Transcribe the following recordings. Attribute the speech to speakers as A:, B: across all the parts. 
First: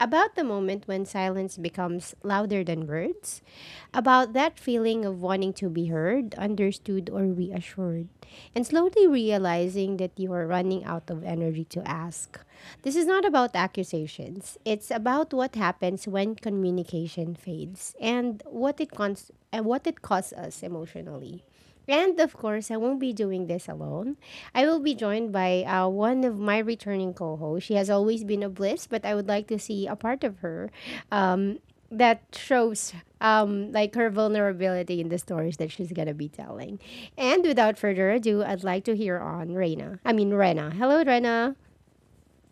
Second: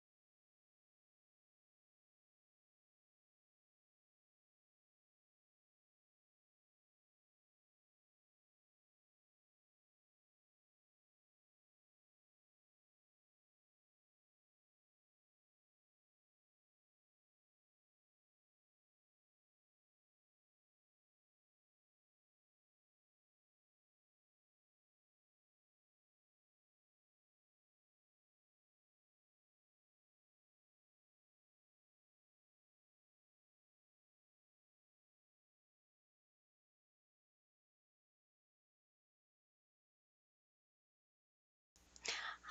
A: About the moment when silence becomes louder than words, about that feeling of wanting to be heard, understood, or reassured, and slowly realizing that you are running out of energy to ask. This is not about accusations, it's about what happens when communication fades and what it costs us emotionally. And of course, I won't be doing this alone. I will be joined by one of my returning co hosts. She has always been a bliss, but I would like to see a part of her um, that shows like her vulnerability in the stories that she's going to be telling. And without further ado, I'd like to hear on Reina. I mean, Rena. Hello, Rena.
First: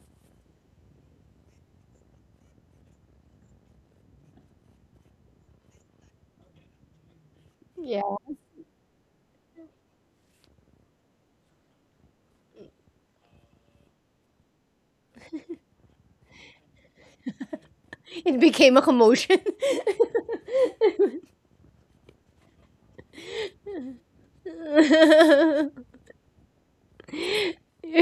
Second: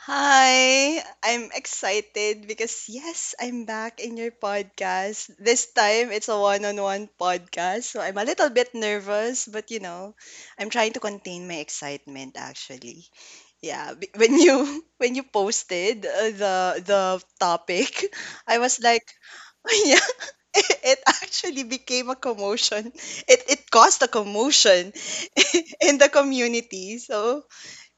B: Hi, I'm excited because yes, I'm back in your podcast. This time it's a one-on-one podcast, so
A: Yeah,
B: I'm a little bit nervous, but you know, I'm trying to contain my excitement actually. Yeah, when you when you posted the topic,
A: it
B: I
A: became
B: was
A: a
B: like,
A: commotion.
B: yeah, it actually became a commotion. It caused a commotion in the community. So,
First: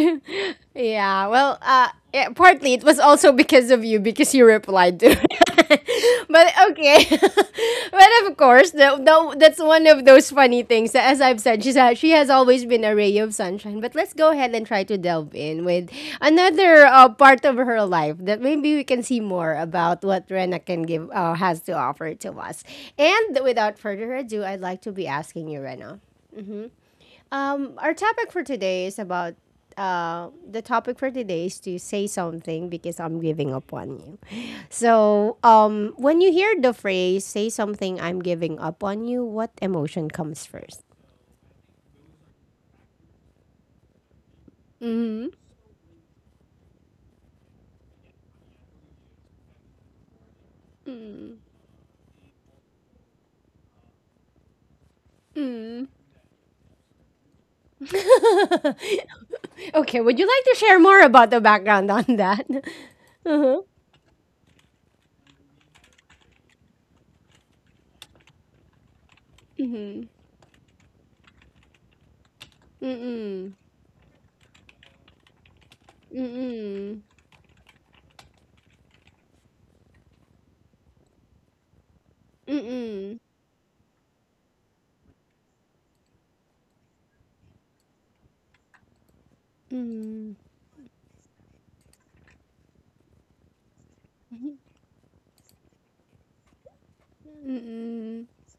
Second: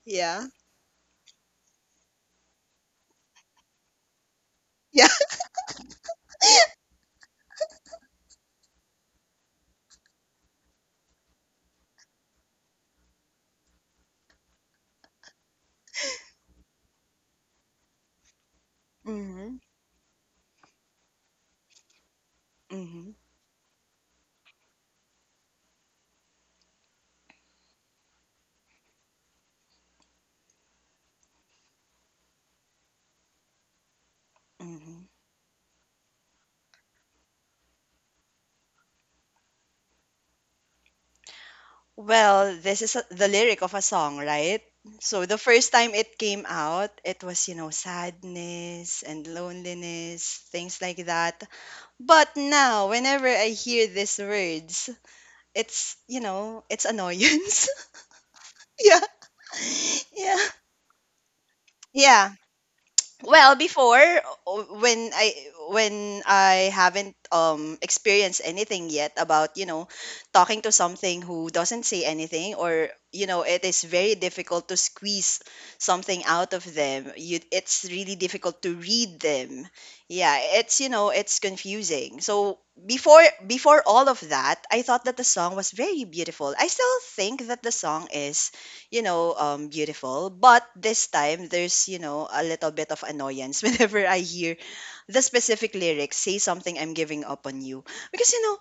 B: yeah.
A: Yeah, well, yeah, partly it was also because of you because you replied to
B: Yeah.
A: it. But okay. But of course, that's one of those funny things. As I've said, she has always been a ray of sunshine. But let's go ahead and try to delve in with another part of her life that maybe we can see more
B: Mhm.
A: about what Rena can give has to offer to us.
B: Mhm.
A: And without further ado, I'd like to be asking you, Rena, our topic for today is about the topic for today is to say something because I'm giving up on you.
B: Mhm.
A: So, when you hear the phrase "say something I'm giving up on you," what emotion comes first?
B: Well, this is the lyric of a song, right? So
A: Hmm.
B: the first time it came out, it was, you know, sadness and loneliness, things like that. But now, whenever I hear these words, it's, you know, it's annoyance. yeah.
A: Okay, would you
B: Yeah.
A: like to share more about the background on
B: Yeah.
A: that?
B: Well,
A: Uh-huh.
B: o- when I when I haven't experienced anything yet about, you know, talking to something who doesn't say anything, or you know,
A: Mm-mm.
B: it is very difficult to squeeze something out of
A: Mm-mm.
B: them. You, it's really difficult to read them. Yeah, it's, you know, it's confusing. So
A: Mm-mm.
B: before all of that, I thought that the song was very beautiful. I still think that the song is, you know, beautiful.
A: Mm-mm.
B: But this time, there's, you know, a little bit of annoyance whenever I hear the specific lyrics, say something I'm giving up on you.
A: Mm-mm.
B: Because, you know,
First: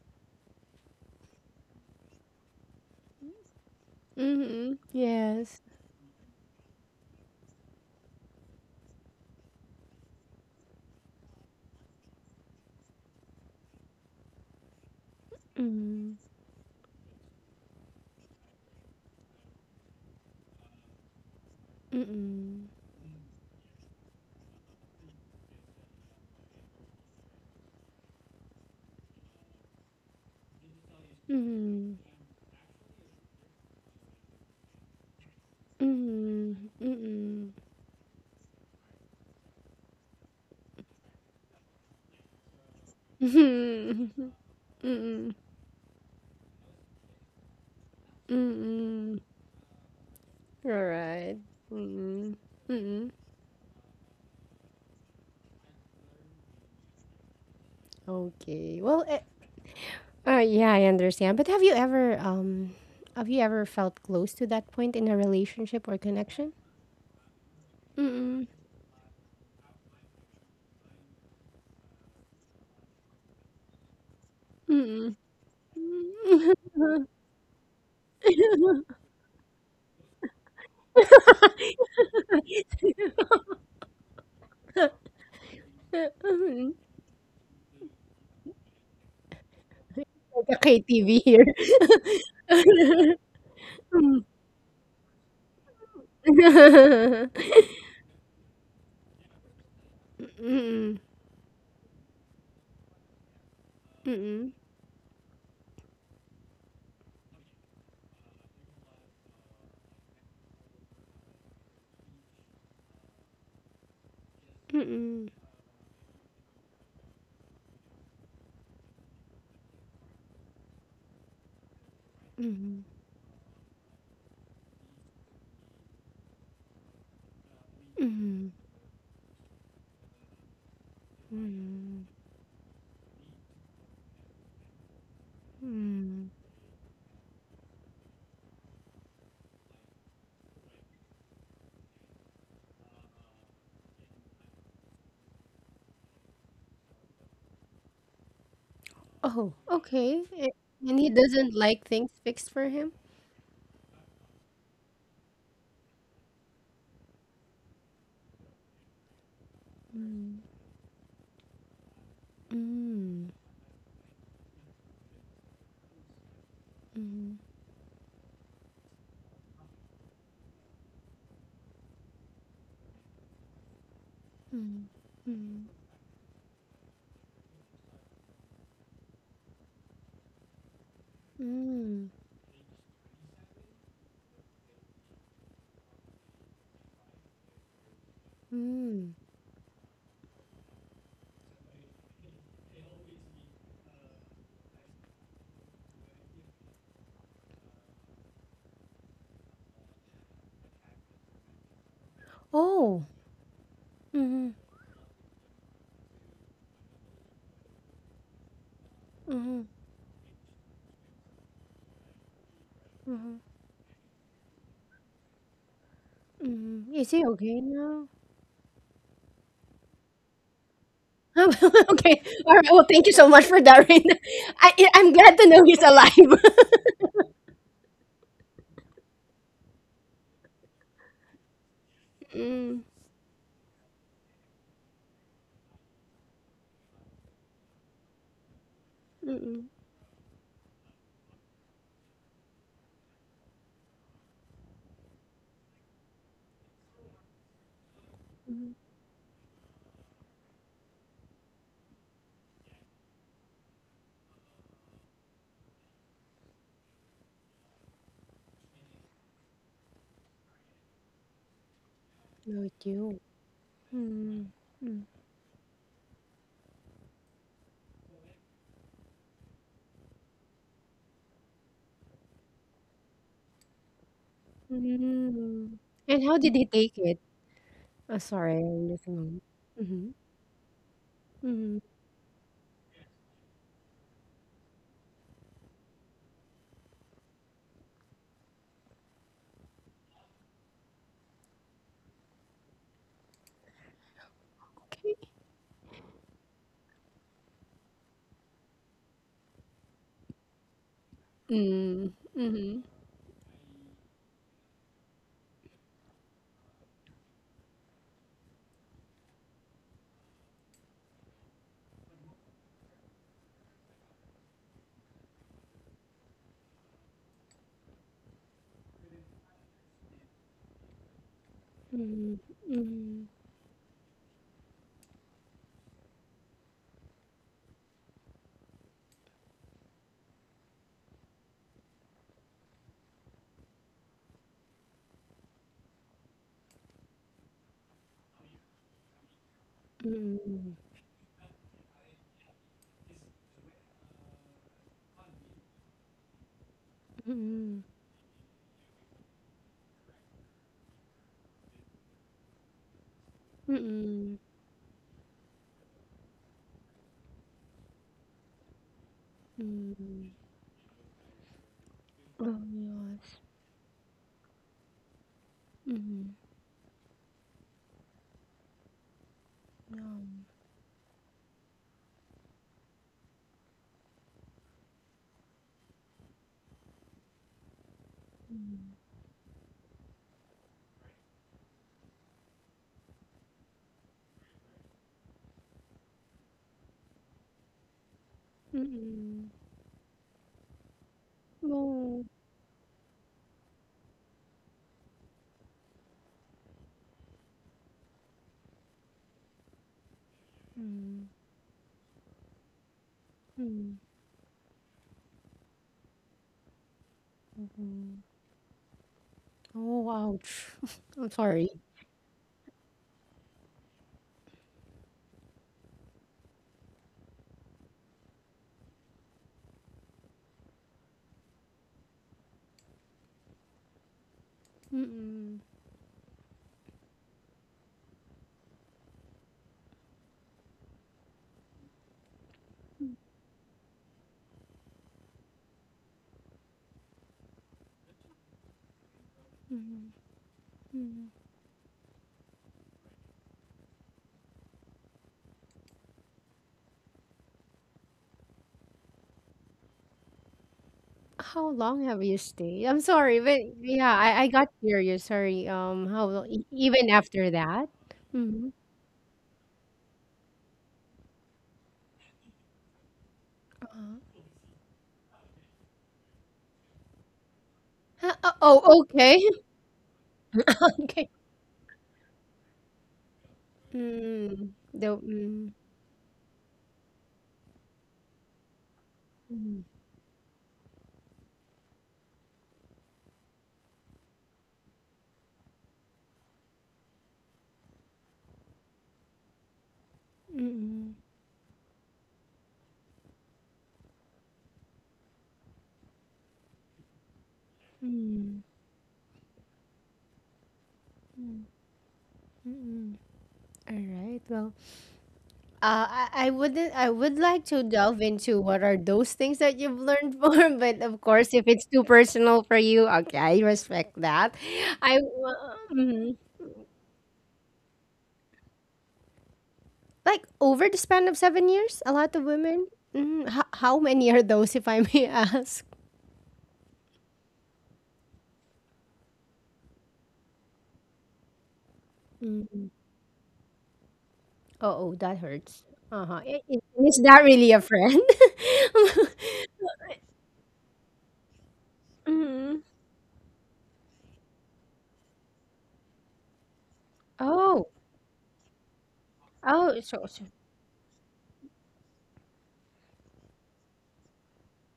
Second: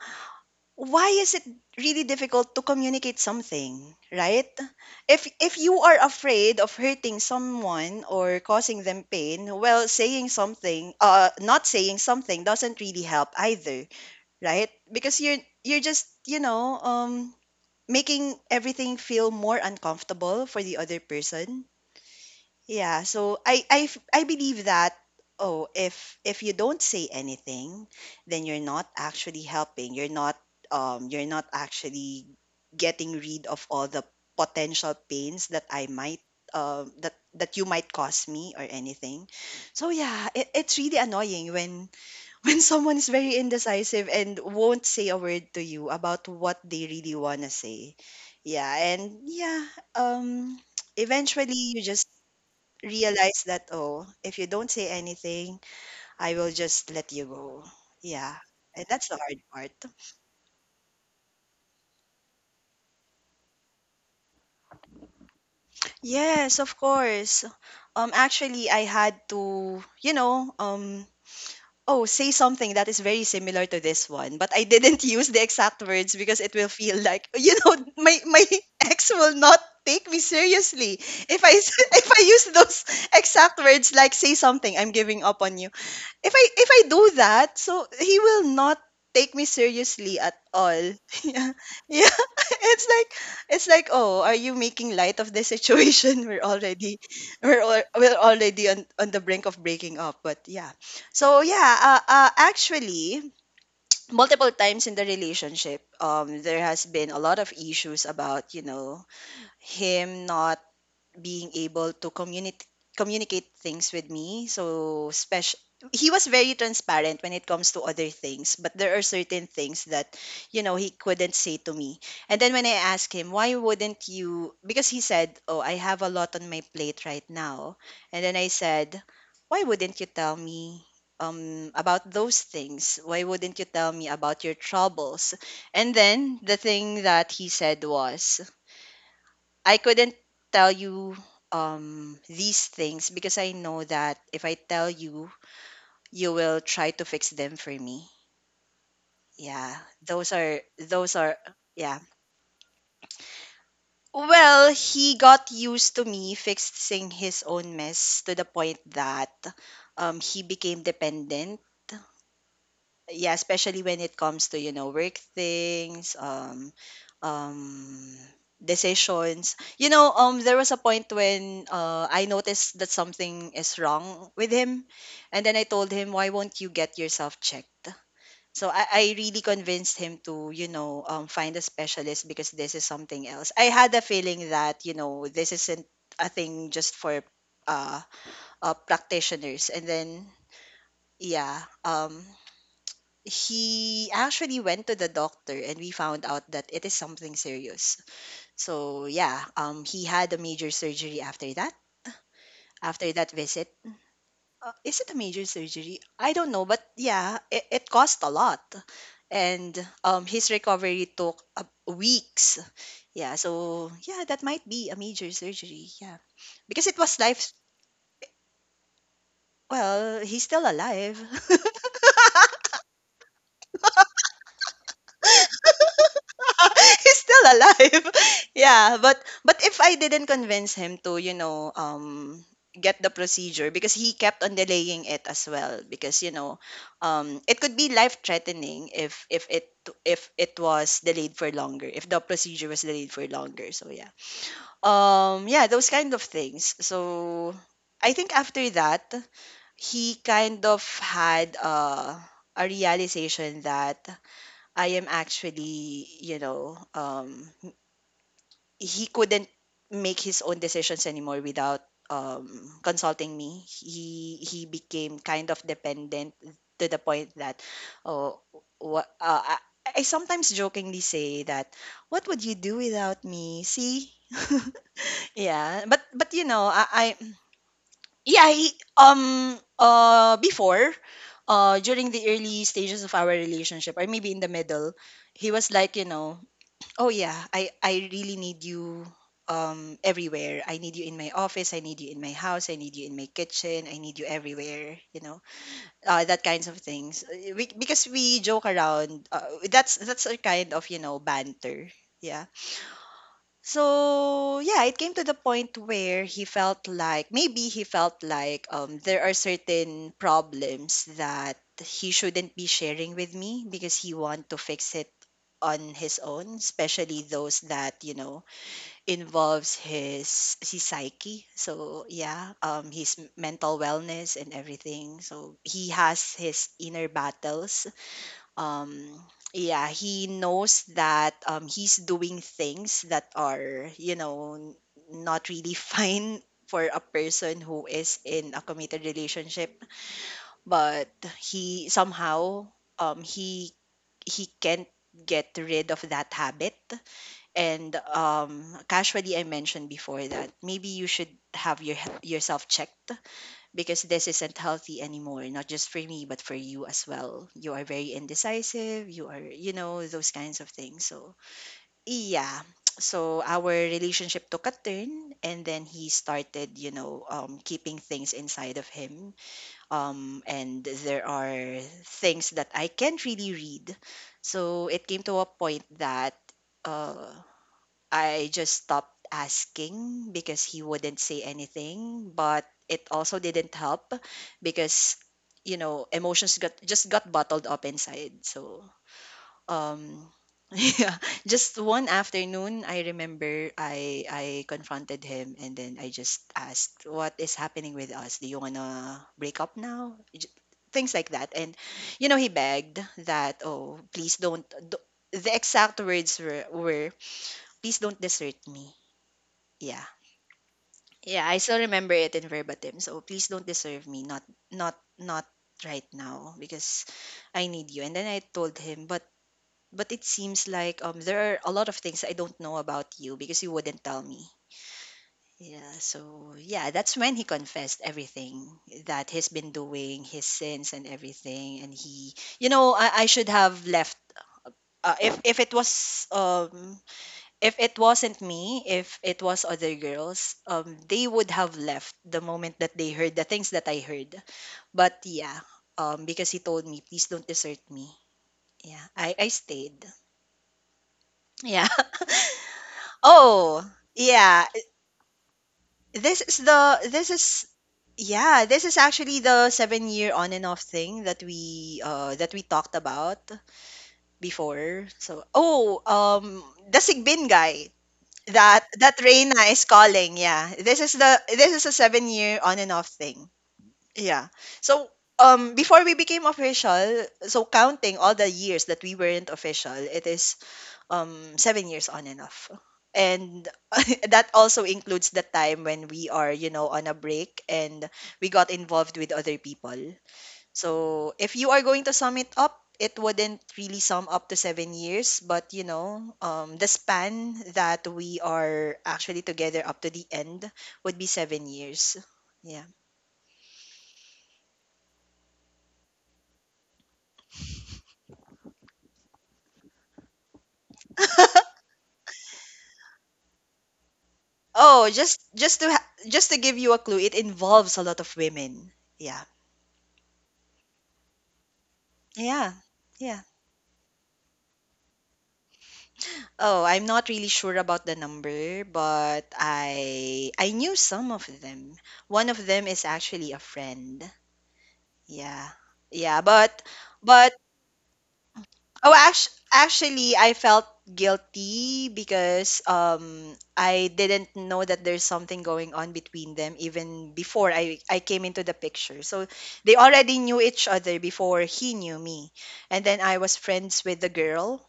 B: why is it really difficult to communicate something, right?
A: Mm-mm.
B: If
A: Yes.
B: you are afraid of hurting someone or causing them pain, well, saying something, not saying something doesn't really help either, right? Because you're just,
A: Mm-mm.
B: you know, making everything feel more uncomfortable for the other person.
A: Mm-mm.
B: Yeah, so I believe that, oh, if you don't say anything, then you're not actually helping. You're not, you're not
A: Mm-mm.
B: actually getting rid of all the potential pains that I might
A: Mm-mm. Mm-mm.
B: that you might cause me or anything. So yeah, it, it's really annoying when someone is very indecisive
A: Mhm,
B: and won't say a
A: mhm,
B: word to you about what they really want to say. Yeah,
A: mhm.
B: and yeah, um
A: Alright.
B: eventually you just
A: Mhm, mhm.
B: realize that, oh, if you don't say anything, I will just let you go. Yeah.
A: Okay.
B: And
A: Well,
B: that's
A: eh,
B: the hard part.
A: yeah, I understand. But have you ever felt close to that point in a relationship or connection?
B: Yes, of course.
A: Mm-mm.
B: Actually I had to, you know, oh, say something that is very similar to this one, but I didn't
A: Mm-mm.
B: use the exact words because it will feel like, you know, my ex will not take me seriously if I s- if I use those exact words, like say something I'm giving up on you.
A: Like
B: If I do that, so he will not take me seriously at
A: a
B: all.
A: KTV here.
B: Yeah. Yeah. It's like, "Oh, are you making light of the situation? We're already, we're already on the brink of breaking up." But yeah.
A: Mm-mm.
B: So yeah, actually
A: Mm-mm.
B: multiple times in the relationship, there has been a lot of issues about, you know, him not being able to communicate things with me. So
A: Mm-mm.
B: special, he was very transparent when it comes to other things, but there are certain things that, you know, he couldn't say to me. And then when
A: Mm-mm.
B: I asked him, "Why wouldn't you?" Because he said, "Oh, I have a lot on my plate right now." And then
A: Mm-mm.
B: I said, "Why wouldn't you tell me
A: Mm-mm.
B: about those things? Why wouldn't you tell me about your troubles?" And
A: Hmm.
B: then the thing that he said was, I couldn't tell you these things because I know that if I tell you, you will try to fix them for me.
A: Oh,
B: Yeah,
A: okay.
B: those
A: A-
B: are
A: And he doesn't like
B: yeah.
A: things fixed for him?
B: Well, he got used to me fixing his own mess to the point that
A: Mm,
B: he became dependent,
A: mm,
B: yeah, especially when it comes to, you know, work things,
A: mm,
B: um decisions, you know. There was a point when I noticed that something is wrong with
A: mm,
B: him, and then
A: mm,
B: I told him, why won't you get yourself checked? so i, I really convinced him to, you know, find a
A: mm,
B: specialist because this is something else. I had a feeling that, you know, this isn't a thing just for uh, uh,
A: mm.
B: practitioners. And then, yeah, he actually went to the doctor, and we found out that it is something serious. So yeah, he had a major surgery after that.
A: Oh.
B: After that visit,
A: Mm-hmm,
B: is it a major surgery? I don't know, but yeah, it cost a lot,
A: mm-hmm,
B: and his recovery took weeks.
A: mm-hmm,
B: Yeah, so yeah, that might be a major surgery. Yeah,
A: mm-hmm.
B: because it
A: Is he
B: was life.
A: okay now?
B: Well, he's still alive.
A: Okay. All right. Well, thank you so much for that, Raina. I'm glad to know he's alive.
B: He's still alive. Yeah, but if I didn't convince him to, you know,
A: Mm,
B: get the procedure, because he kept on delaying it as well, because, you know, it could be life threatening
A: mm-mm.
B: if it was delayed for longer, if the procedure was delayed for longer. So yeah. Yeah, those kind of things. So I think after that, he kind of had a realization that I am actually, you know, he couldn't make his own decisions anymore without um,
A: Not you.
B: consulting me. He
A: Mm,
B: he
A: mm,
B: became kind of dependent to the point that, oh, what I sometimes jokingly say that, what would you do without me? See,
A: mm.
B: yeah, but
A: And how
B: you
A: did he
B: know,
A: take
B: I
A: it? Oh,
B: yeah,
A: sorry,
B: he,
A: I'm listening. Mm-hmm,
B: before,
A: mm-hmm.
B: during the early stages of our relationship, or maybe in the middle, he was like, you know, oh yeah, I really need you everywhere. I need you in my office, I need you in my house, I need you in my kitchen, I need you everywhere,
A: Okay.
B: you know. That kinds of things. We, because we joke around. That's our kind of, you know, banter.
A: Mm,
B: Yeah.
A: mhm.
B: So, yeah, it came to the point where he felt like, maybe he felt like, there are certain problems that he shouldn't be sharing with me because he want to fix it on his own, especially those that, you know, involves his psyche. So
A: Mm,
B: yeah,
A: mm,
B: mental wellness and everything. So he has his inner battles. Um, yeah, he knows that he's doing things that are, you know, not really fine for a person who is in a committed relationship,
A: mm,
B: but he somehow, um, he he can't get rid of that habit.
A: mm,
B: And casually, I mentioned before that maybe you should have yourself checked because this
A: mm,
B: isn't healthy anymore. Not just for me, but for you as well. You are very indecisive. You are, you know,
A: mm.
B: those kinds of things. So
A: Oh,
B: yeah.
A: yes.
B: So our relationship took a turn, and then he
A: Mm,
B: started, you know, keeping things inside of him.
A: yeah.
B: And there are things that I can't really read. So it came to a point that, uh, I just stopped asking because he wouldn't say anything, but it also didn't help because, you know, emotions got just got bottled up inside. So
A: Mm,
B: um, yeah, just one
A: no.
B: afternoon, I remember I confronted him, and then I just asked, what is happening with us? Do you wanna break up now? J- things
A: Mm,
B: like that. And you know, he begged that,
A: mm,
B: oh, please don't do. The exact words were, please
A: mhm.
B: don't desert me.
A: Oh,
B: Yeah.
A: ouch. I'm
B: Yeah, I
A: sorry.
B: still remember it in verbatim. So, please don't deserve me. Not not not right now, because I need you. And then I told him, but it seems like there are a lot of things I don't know about you because you wouldn't tell me.
A: Mm-mm.
B: Yeah, so yeah, that's when he confessed everything that he's been doing, his sins and everything. And he, you know, I should have left. If it was if it wasn't me, if it was other girls, they would have left the moment that they heard the things that I heard. But yeah, because he told me, please don't desert me. Yeah, I stayed.
A: How
B: Yeah.
A: long have you stayed? I'm sorry, but
B: Oh,
A: yeah, I got
B: yeah.
A: curious. Sorry. How lo-
B: This
A: e-
B: is
A: even after that? Mm-hmm.
B: yeah, this is actually the 7 year on and off thing that we talked about
A: Uh-huh.
B: before. So oh, um, the Sigbin guy.
A: Huh,
B: That
A: oh,
B: that
A: okay.
B: Reina is calling, yeah. This is
A: Okay.
B: a 7 year on and off thing. Yeah.
A: Mm,
B: So
A: the, mm,
B: um, before we became official, so counting all the years that we
A: mm,
B: weren't
A: mm.
B: official, it is um, 7 years on and off. And that also includes the time when we are, you know, on a break and we got involved with other people.
A: Mm.
B: So if you are going to sum it up, it wouldn't really sum up to 7 years, but you know, the span that we
A: Mm-hmm.
B: are actually together up to the end would be 7 years. Yeah.
A: All right. Well, I wouldn't. I would like to delve into what are those things that you've learned more. But of course, if it's too personal for you, okay, I respect that.
B: Oh,
A: I
B: just just to ha-
A: mm
B: just to give you a clue, it involves a lot of women. Yeah.
A: like over the span of 7 years, a lot of
B: Yeah.
A: women. Mm,
B: Yeah.
A: how many are those, if I may ask?
B: Oh, I'm not really sure about the number, but I knew some of them. One of
A: Mm-hmm.
B: them is actually a friend.
A: Oh, oh, that
B: Yeah.
A: hurts. Uh huh.
B: Yeah,
A: Is that
B: but
A: really a friend?
B: Oh, actually, I felt guilty
A: Mm.
B: because I didn't know that there's something going on between them even before
A: Oh,
B: I came into the picture. So
A: oh,
B: they
A: so.
B: already knew each other before he knew me. And then I was friends with the girl.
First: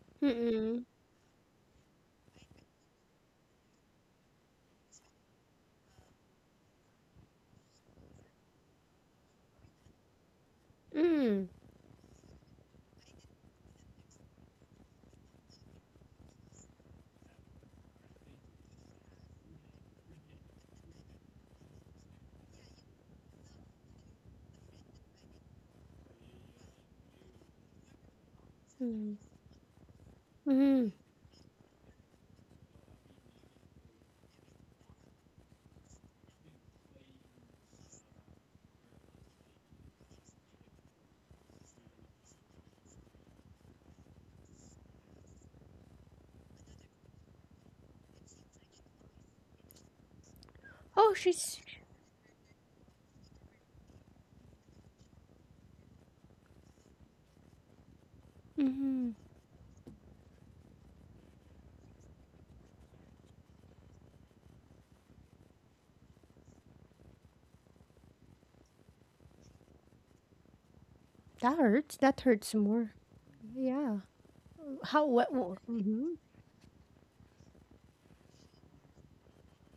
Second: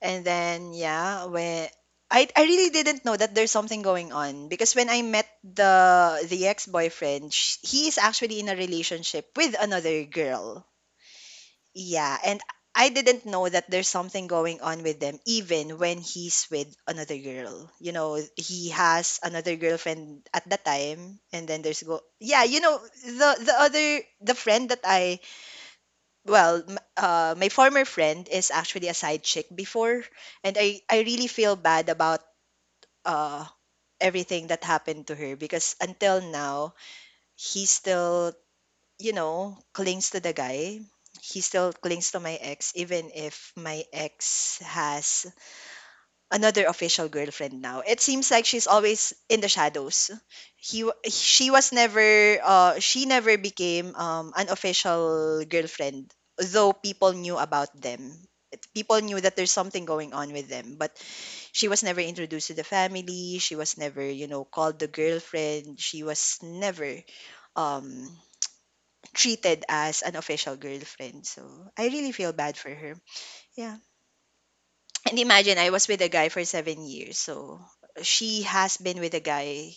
B: And then
A: Mm-mm.
B: yeah, when I really didn't know that there's something going on because when I met the ex-boyfriend, he is actually in a relationship with another girl,
A: Mm.
B: yeah. And I didn't know that there's something going on with them even when he's with another girl. You know, he has another girlfriend at the time and then there's go yeah, the the other the friend that my former friend is actually a side chick before, and I
A: Mhm.
B: I really feel bad about uh everything that happened to her, because until now he's still, you know, clings to the guy. He still clings to my ex, even if my ex has another official girlfriend now. It seems like she's always in the shadows.
A: Oh,
B: She
A: she's
B: was never, she never became an official girlfriend, though people knew about them. People
A: mhm.
B: knew that there's something going on with them, but she was never introduced to the family. She was never, you know, called the girlfriend. She was never, um treated as an official girlfriend. So
A: That
B: I
A: hurts.
B: really
A: That
B: feel
A: hurts
B: bad for
A: more.
B: her. Yeah.
A: Yeah. How
B: And
A: what wo-
B: imagine I was with a
A: mhm.
B: guy for 7 years. So she has been with a guy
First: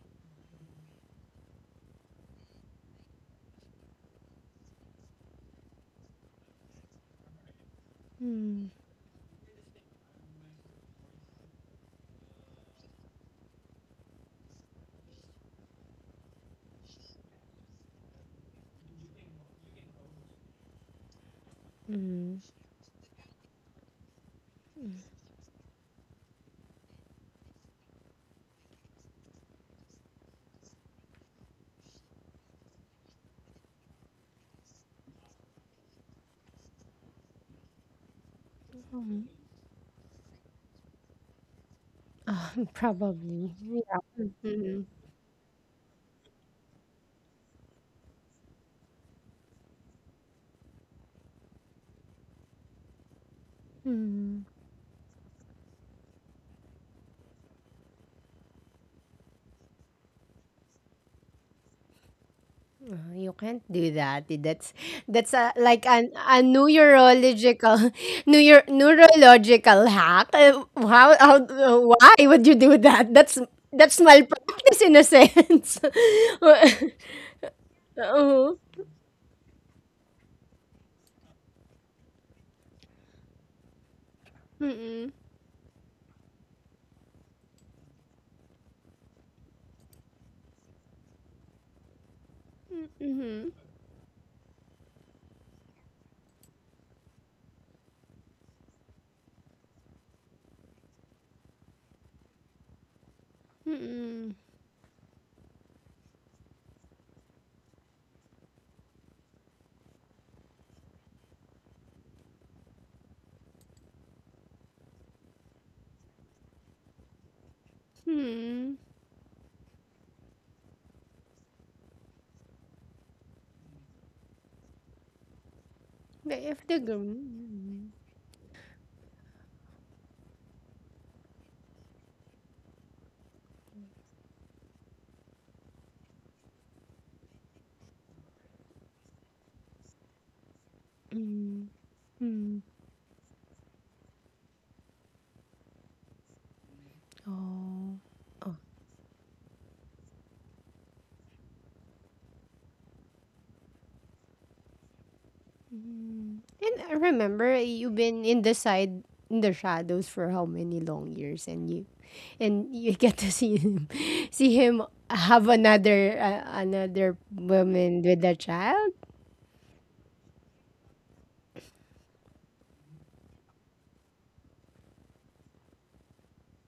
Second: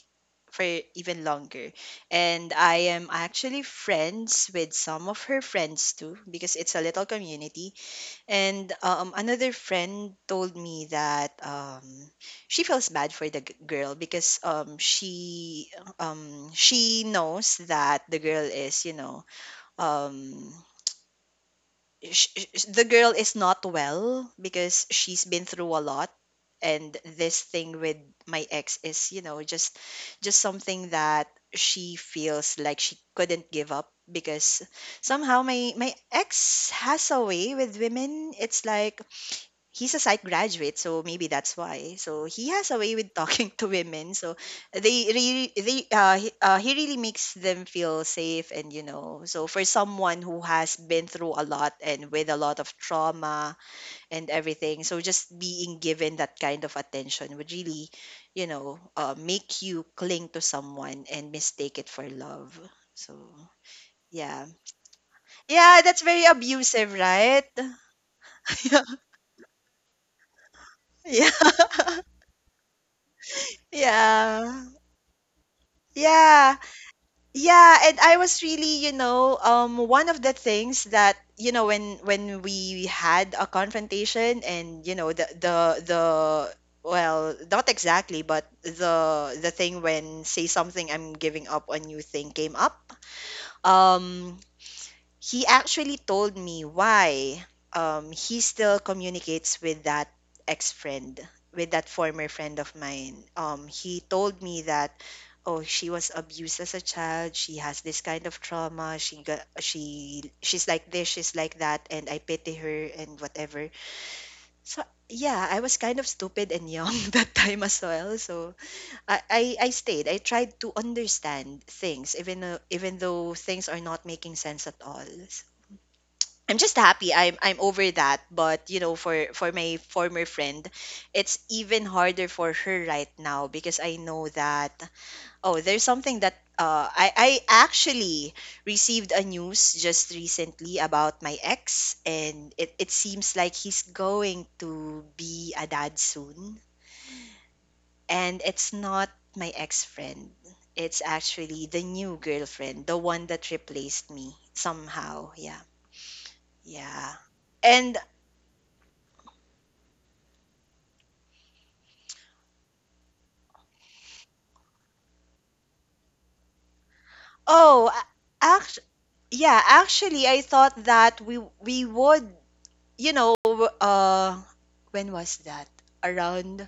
B: for even longer. And I am actually friends with some of her friends too, because it's a little community.
A: Mm.
B: And another friend told me that, she feels bad for the girl because, she knows that the girl is, you know, um
A: Mm. Mm.
B: the girl is not well because she's been through a lot, and this thing with my ex is, you know, just something that she feels like she couldn't give up, because somehow my ex has a way with women. It's like
A: Um,
B: he's a psych graduate, so maybe that's why. So he has a way with talking
A: probably.
B: to
A: Yeah.
B: women. So
A: Mhm.
B: they really, he really makes them feel safe, and you know, so for someone who has been through a lot and with a lot of trauma and
A: Mhm.
B: everything, so just being given that kind of attention would really, you know, make you cling to someone and mistake it for love. So.
A: You can't do that.
B: Yeah.
A: That's a
B: Yeah,
A: like
B: that's
A: an,
B: very
A: a
B: abusive, right?
A: neurological neuro,
B: Yeah.
A: neurological hack.
B: Yeah.
A: How why would you do that? That's
B: Yeah.
A: malpractice in a sense.
B: Yeah, yeah, and I was
A: Uh-huh.
B: really, you know, one of the things that, you know, when we had a confrontation and, you
A: Mm-mm.
B: know, the well, not exactly, but the thing when say something I'm giving up on you thing came up.
A: Mm-mm.
B: Um, he actually told me why, he still communicates with that ex friend, with that former friend of mine. He
A: Mm-mm.
B: told me that, oh, she was abused as a child. She has this kind of trauma. She she's like this, she's like that, and I pity her and whatever. So yeah, I was kind of stupid and young that time as well. So
A: Hmm.
B: I stayed. I tried to understand things, even though things are not making sense at all.
A: But
B: I'm
A: if
B: just
A: the girl.
B: happy. I'm
A: Mm,
B: over that. But you know, for my former friend, it's even harder for her right now because I know that oh, there's something that I actually received a news just recently about my
A: mm,
B: ex, and
A: mm,
B: it seems like he's going to be a dad soon,
A: oh,
B: and
A: oh,
B: it's not my ex friend. It's actually the new girlfriend, the one that replaced me somehow. Yeah,
A: mm. And I
B: yeah.
A: remember you've
B: And
A: been in the side in the shadows for how many long years, and you get to see him, see him have another another
B: Oh,
A: woman with a
B: act
A: child.
B: yeah, actually I thought that we would, you know, uh when was that? Around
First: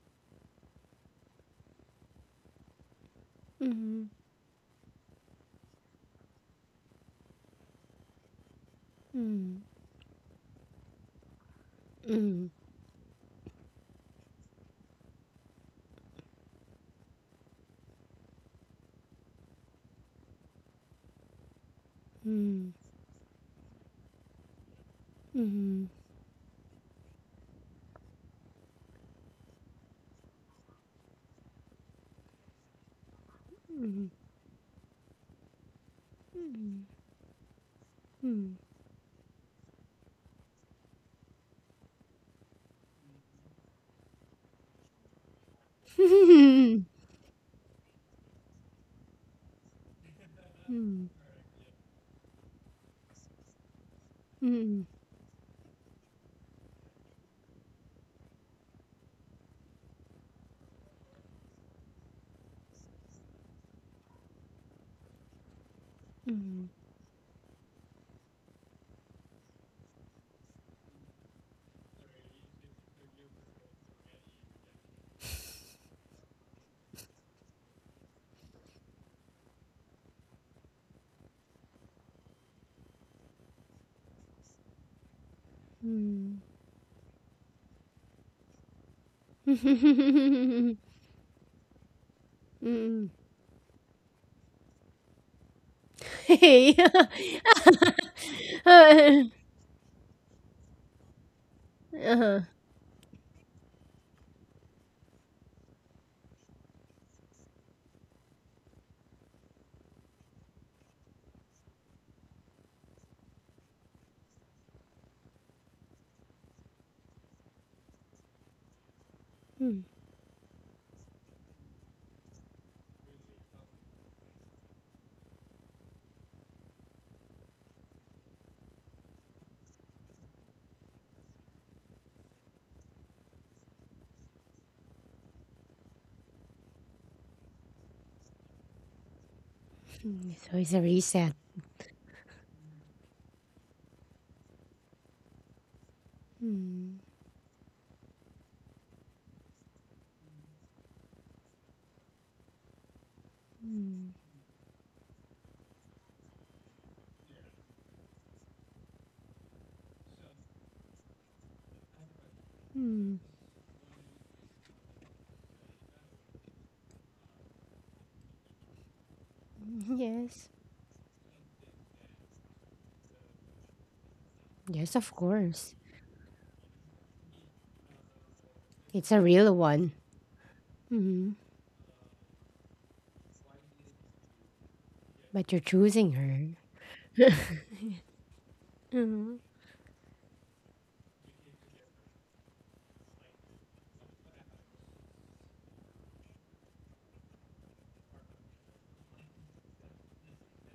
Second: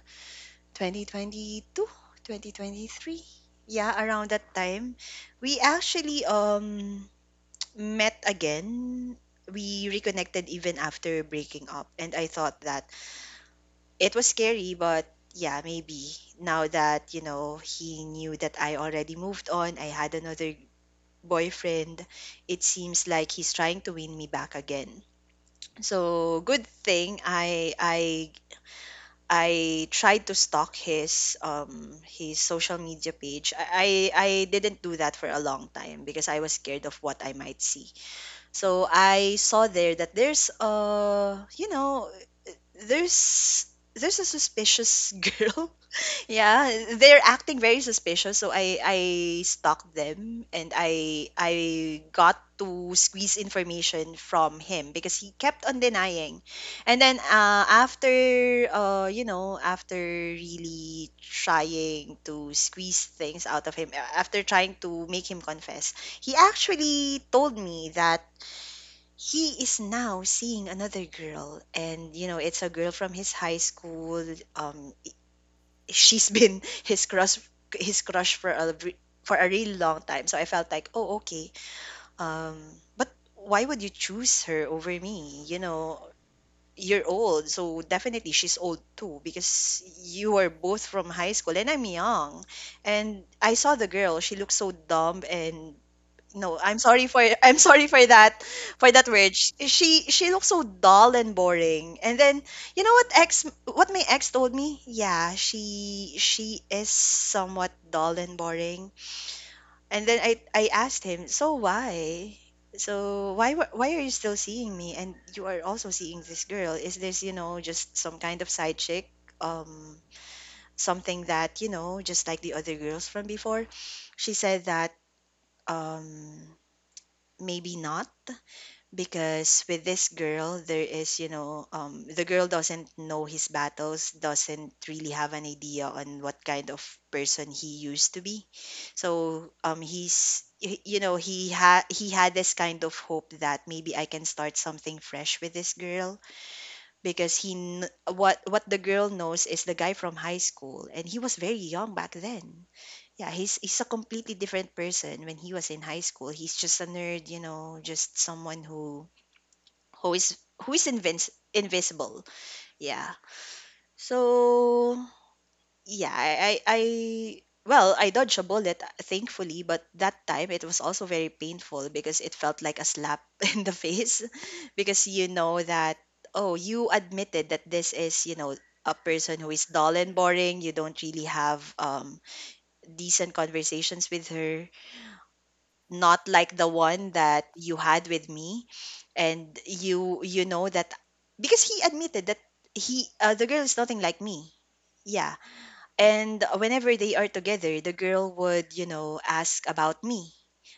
B: 2022, 2023. Yeah,
A: Mm,
B: around that time. We actually met again.
A: mm,
B: We reconnected even after breaking up, and I
A: mm,
B: thought that it was scary, but yeah, maybe now that, you know, he knew that I already moved on, I had another boyfriend, it
A: mm,
B: seems like he's trying to win me back again.
A: mm, mm, mm.
B: So good thing I tried to stalk his social media page. I didn't do that for a long time because I was scared of what I might see.
A: Mm,
B: So I saw there that there's you know there's there's a suspicious girl. Yeah, they're acting very suspicious, so I stalked them, and I got to squeeze information from
A: hmm.
B: him because he kept on denying. And then after you know after really trying to squeeze things out of him, after trying to make him confess, he
A: Mm,
B: actually told me that he is now seeing another girl, and you know it's a girl from his high school. um she's been his crush for for a really long time. So I felt like, oh, okay. Um, but why would you choose her over me? You know, you're old, so definitely she's old too because you are
A: hmm.
B: both from high school and I'm young. And I saw the girl; she looked so dumb and no, I'm
A: Hey.
B: sorry for I'm sorry for that word. She looks so dull and boring. And then
A: Uh-huh.
B: you know what ex what my ex told me? Yeah, she is somewhat dull and boring. And then I asked him, "So why? Why are you still seeing me and you are also seeing this girl? Is this, you know, just some kind of side chick?
A: Mm,
B: Um Something that, you know, just like the other girls from before?" She said that um maybe not, because with this girl there is, you know, the girl doesn't know his battles, doesn't really have an idea on what kind of person he used to be. So,
A: so it's a
B: you know
A: reset.
B: he had this kind of hope that maybe I can start something fresh with this girl,
A: Mm,
B: because he kn- what the girl knows is the guy from high school and he was very young back then. Yeah, he's a
A: mm,
B: completely different person when he was in high school. He's just a nerd, you know, just someone who who is invisible. Yeah.
A: mm,
B: So yeah, I well, I dodged a bullet thankfully, but that time
A: yes.
B: it was also very painful because it felt like a slap in the face,
A: Yes,
B: because
A: of
B: you know
A: course.
B: that oh, you admitted that this is, you know, a
A: It's a
B: person who
A: real
B: is
A: one.
B: dull and boring, you don't really
A: Hmm.
B: have decent conversations with her,
A: But you're choosing
B: not like
A: her.
B: the one that you had with me, and you know that, because he admitted that he the girl is nothing like me, yeah, and whenever they are together the girl would, you know, ask about me,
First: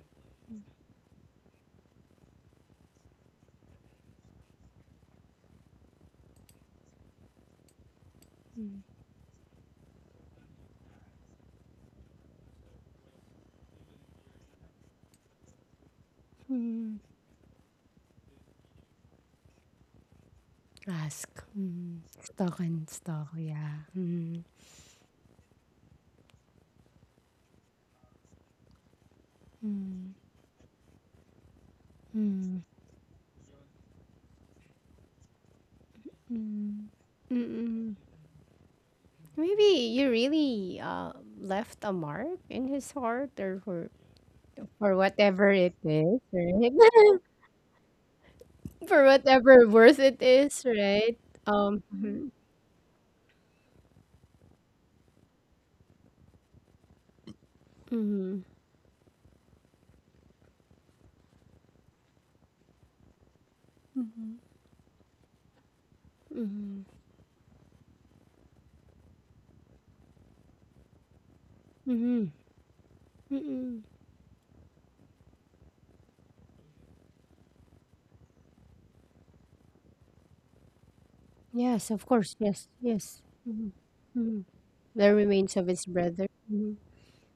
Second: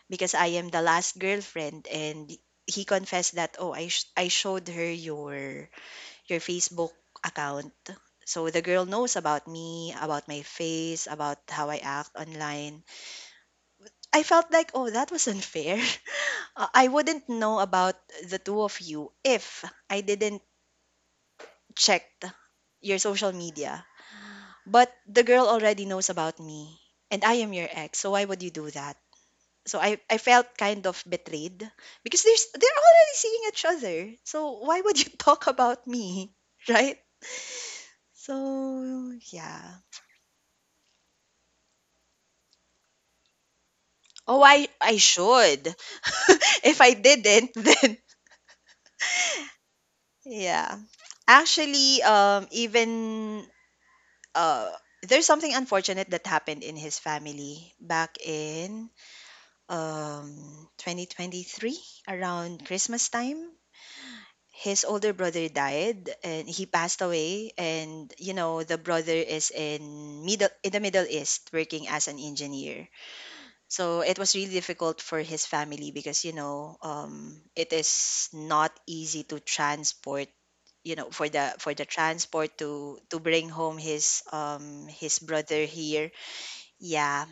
B: because I am the last girlfriend. And he confessed that oh I showed her your Facebook account, so the girl knows about me, about my face, about how I act online. I felt like oh that was unfair. I
A: Mm,
B: wouldn't know about the two of you if I didn't
A: ask. Mm,
B: checked
A: stalk and
B: your
A: stalk,
B: social
A: yeah.
B: media,
A: Mm,
B: but the girl already knows about me, and I am your ex, so why would you do that? So I,
A: mm,
B: I felt kind of betrayed, because there's
A: mm,
B: they're already seeing each other. So why would you talk about me?
A: mm,
B: Right?
A: mm.
B: So
A: Maybe
B: yeah.
A: you really left a mark in his heart
B: Oh I
A: or
B: I
A: whatever it
B: should.
A: is, right?
B: If I didn't then
A: For whatever worth it is,
B: yeah.
A: right?
B: Actually,
A: Mhm,
B: even uh there's something unfortunate that happened in his family back
A: mhm,
B: in um 2023, around Christmas time. His older brother died and he
A: mhm,
B: passed away, and you know the brother is in middle in the middle east working as an
A: mhm,
B: engineer.
A: mhm.
B: So it was really difficult for his family, because you know it is not easy to transport, you know, for the
A: Yes, of course.
B: transport
A: Yes, yes.
B: to bring
A: Mhm,
B: home
A: mhm. The
B: his
A: remains of
B: brother
A: his
B: here.
A: brother. Mhm,
B: Yeah.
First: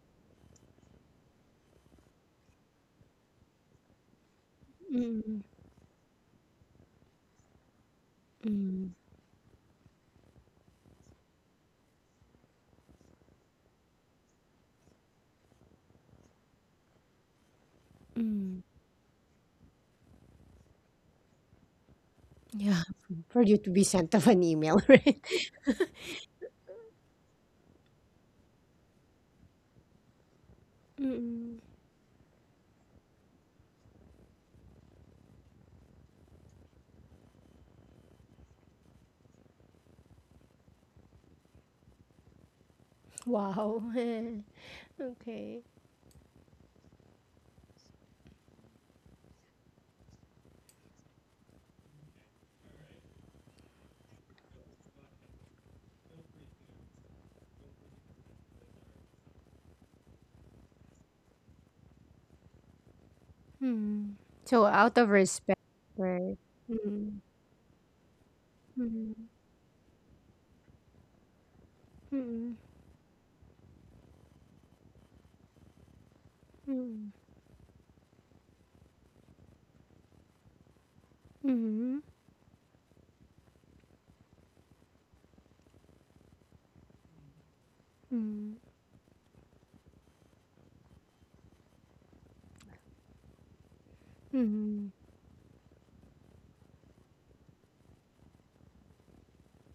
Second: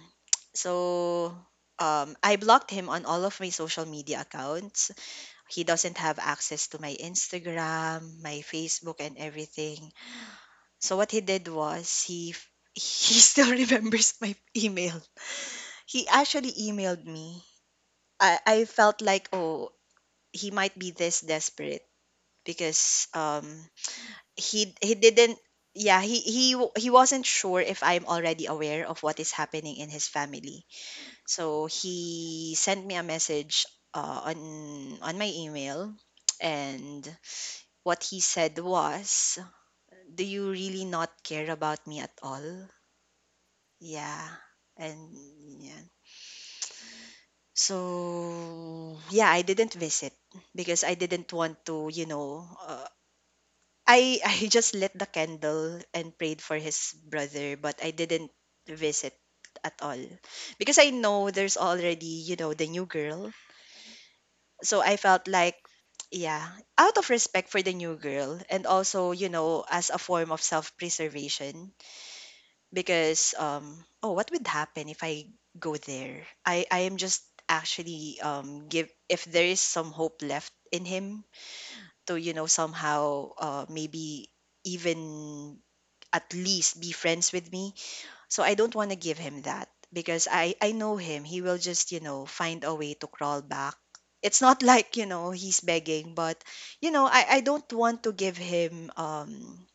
B: So, I blocked him on all of my social media accounts.
A: mhm,
B: He doesn't have access to my Instagram, my
A: mhm,
B: Facebook, and everything. So what he did was he still remembers my email. He actually emailed me. I,
A: mhm.
B: I felt like, oh, he might be this desperate
A: Yeah,
B: because
A: for you to be sent of an email,
B: he
A: right?
B: didn't yeah, he wasn't sure if I'm already aware of what is happening in his family.
A: Mm,
B: So he sent me a message uh, on on my email, and what he said was, "Do you really not care about me at all?"
A: wow.
B: Yeah, and
A: Okay.
B: yeah. So yeah, I didn't visit because I didn't want to, you know. I I just lit the candle and prayed for his brother, but I didn't visit at all because I know there's already, you know, the new girl.
A: Mm. So
B: So I
A: out of
B: felt like,
A: respect, right?
B: yeah, out of
A: Mm.
B: respect for the new girl and also,
A: Mm.
B: you know, as a form of self preservation,
A: Mm.
B: because, oh, what would happen if I go there? I am
A: Mm.
B: just actually if there is some hope left in him
A: Mm.
B: to, you know, somehow maybe even at least be friends with me. So I
A: Mm.
B: don't want to give him that because I know him. He will just, you know, find a way to crawl back. It's not
A: Mm.
B: like, you know, he's begging, but you know, I don't want to give him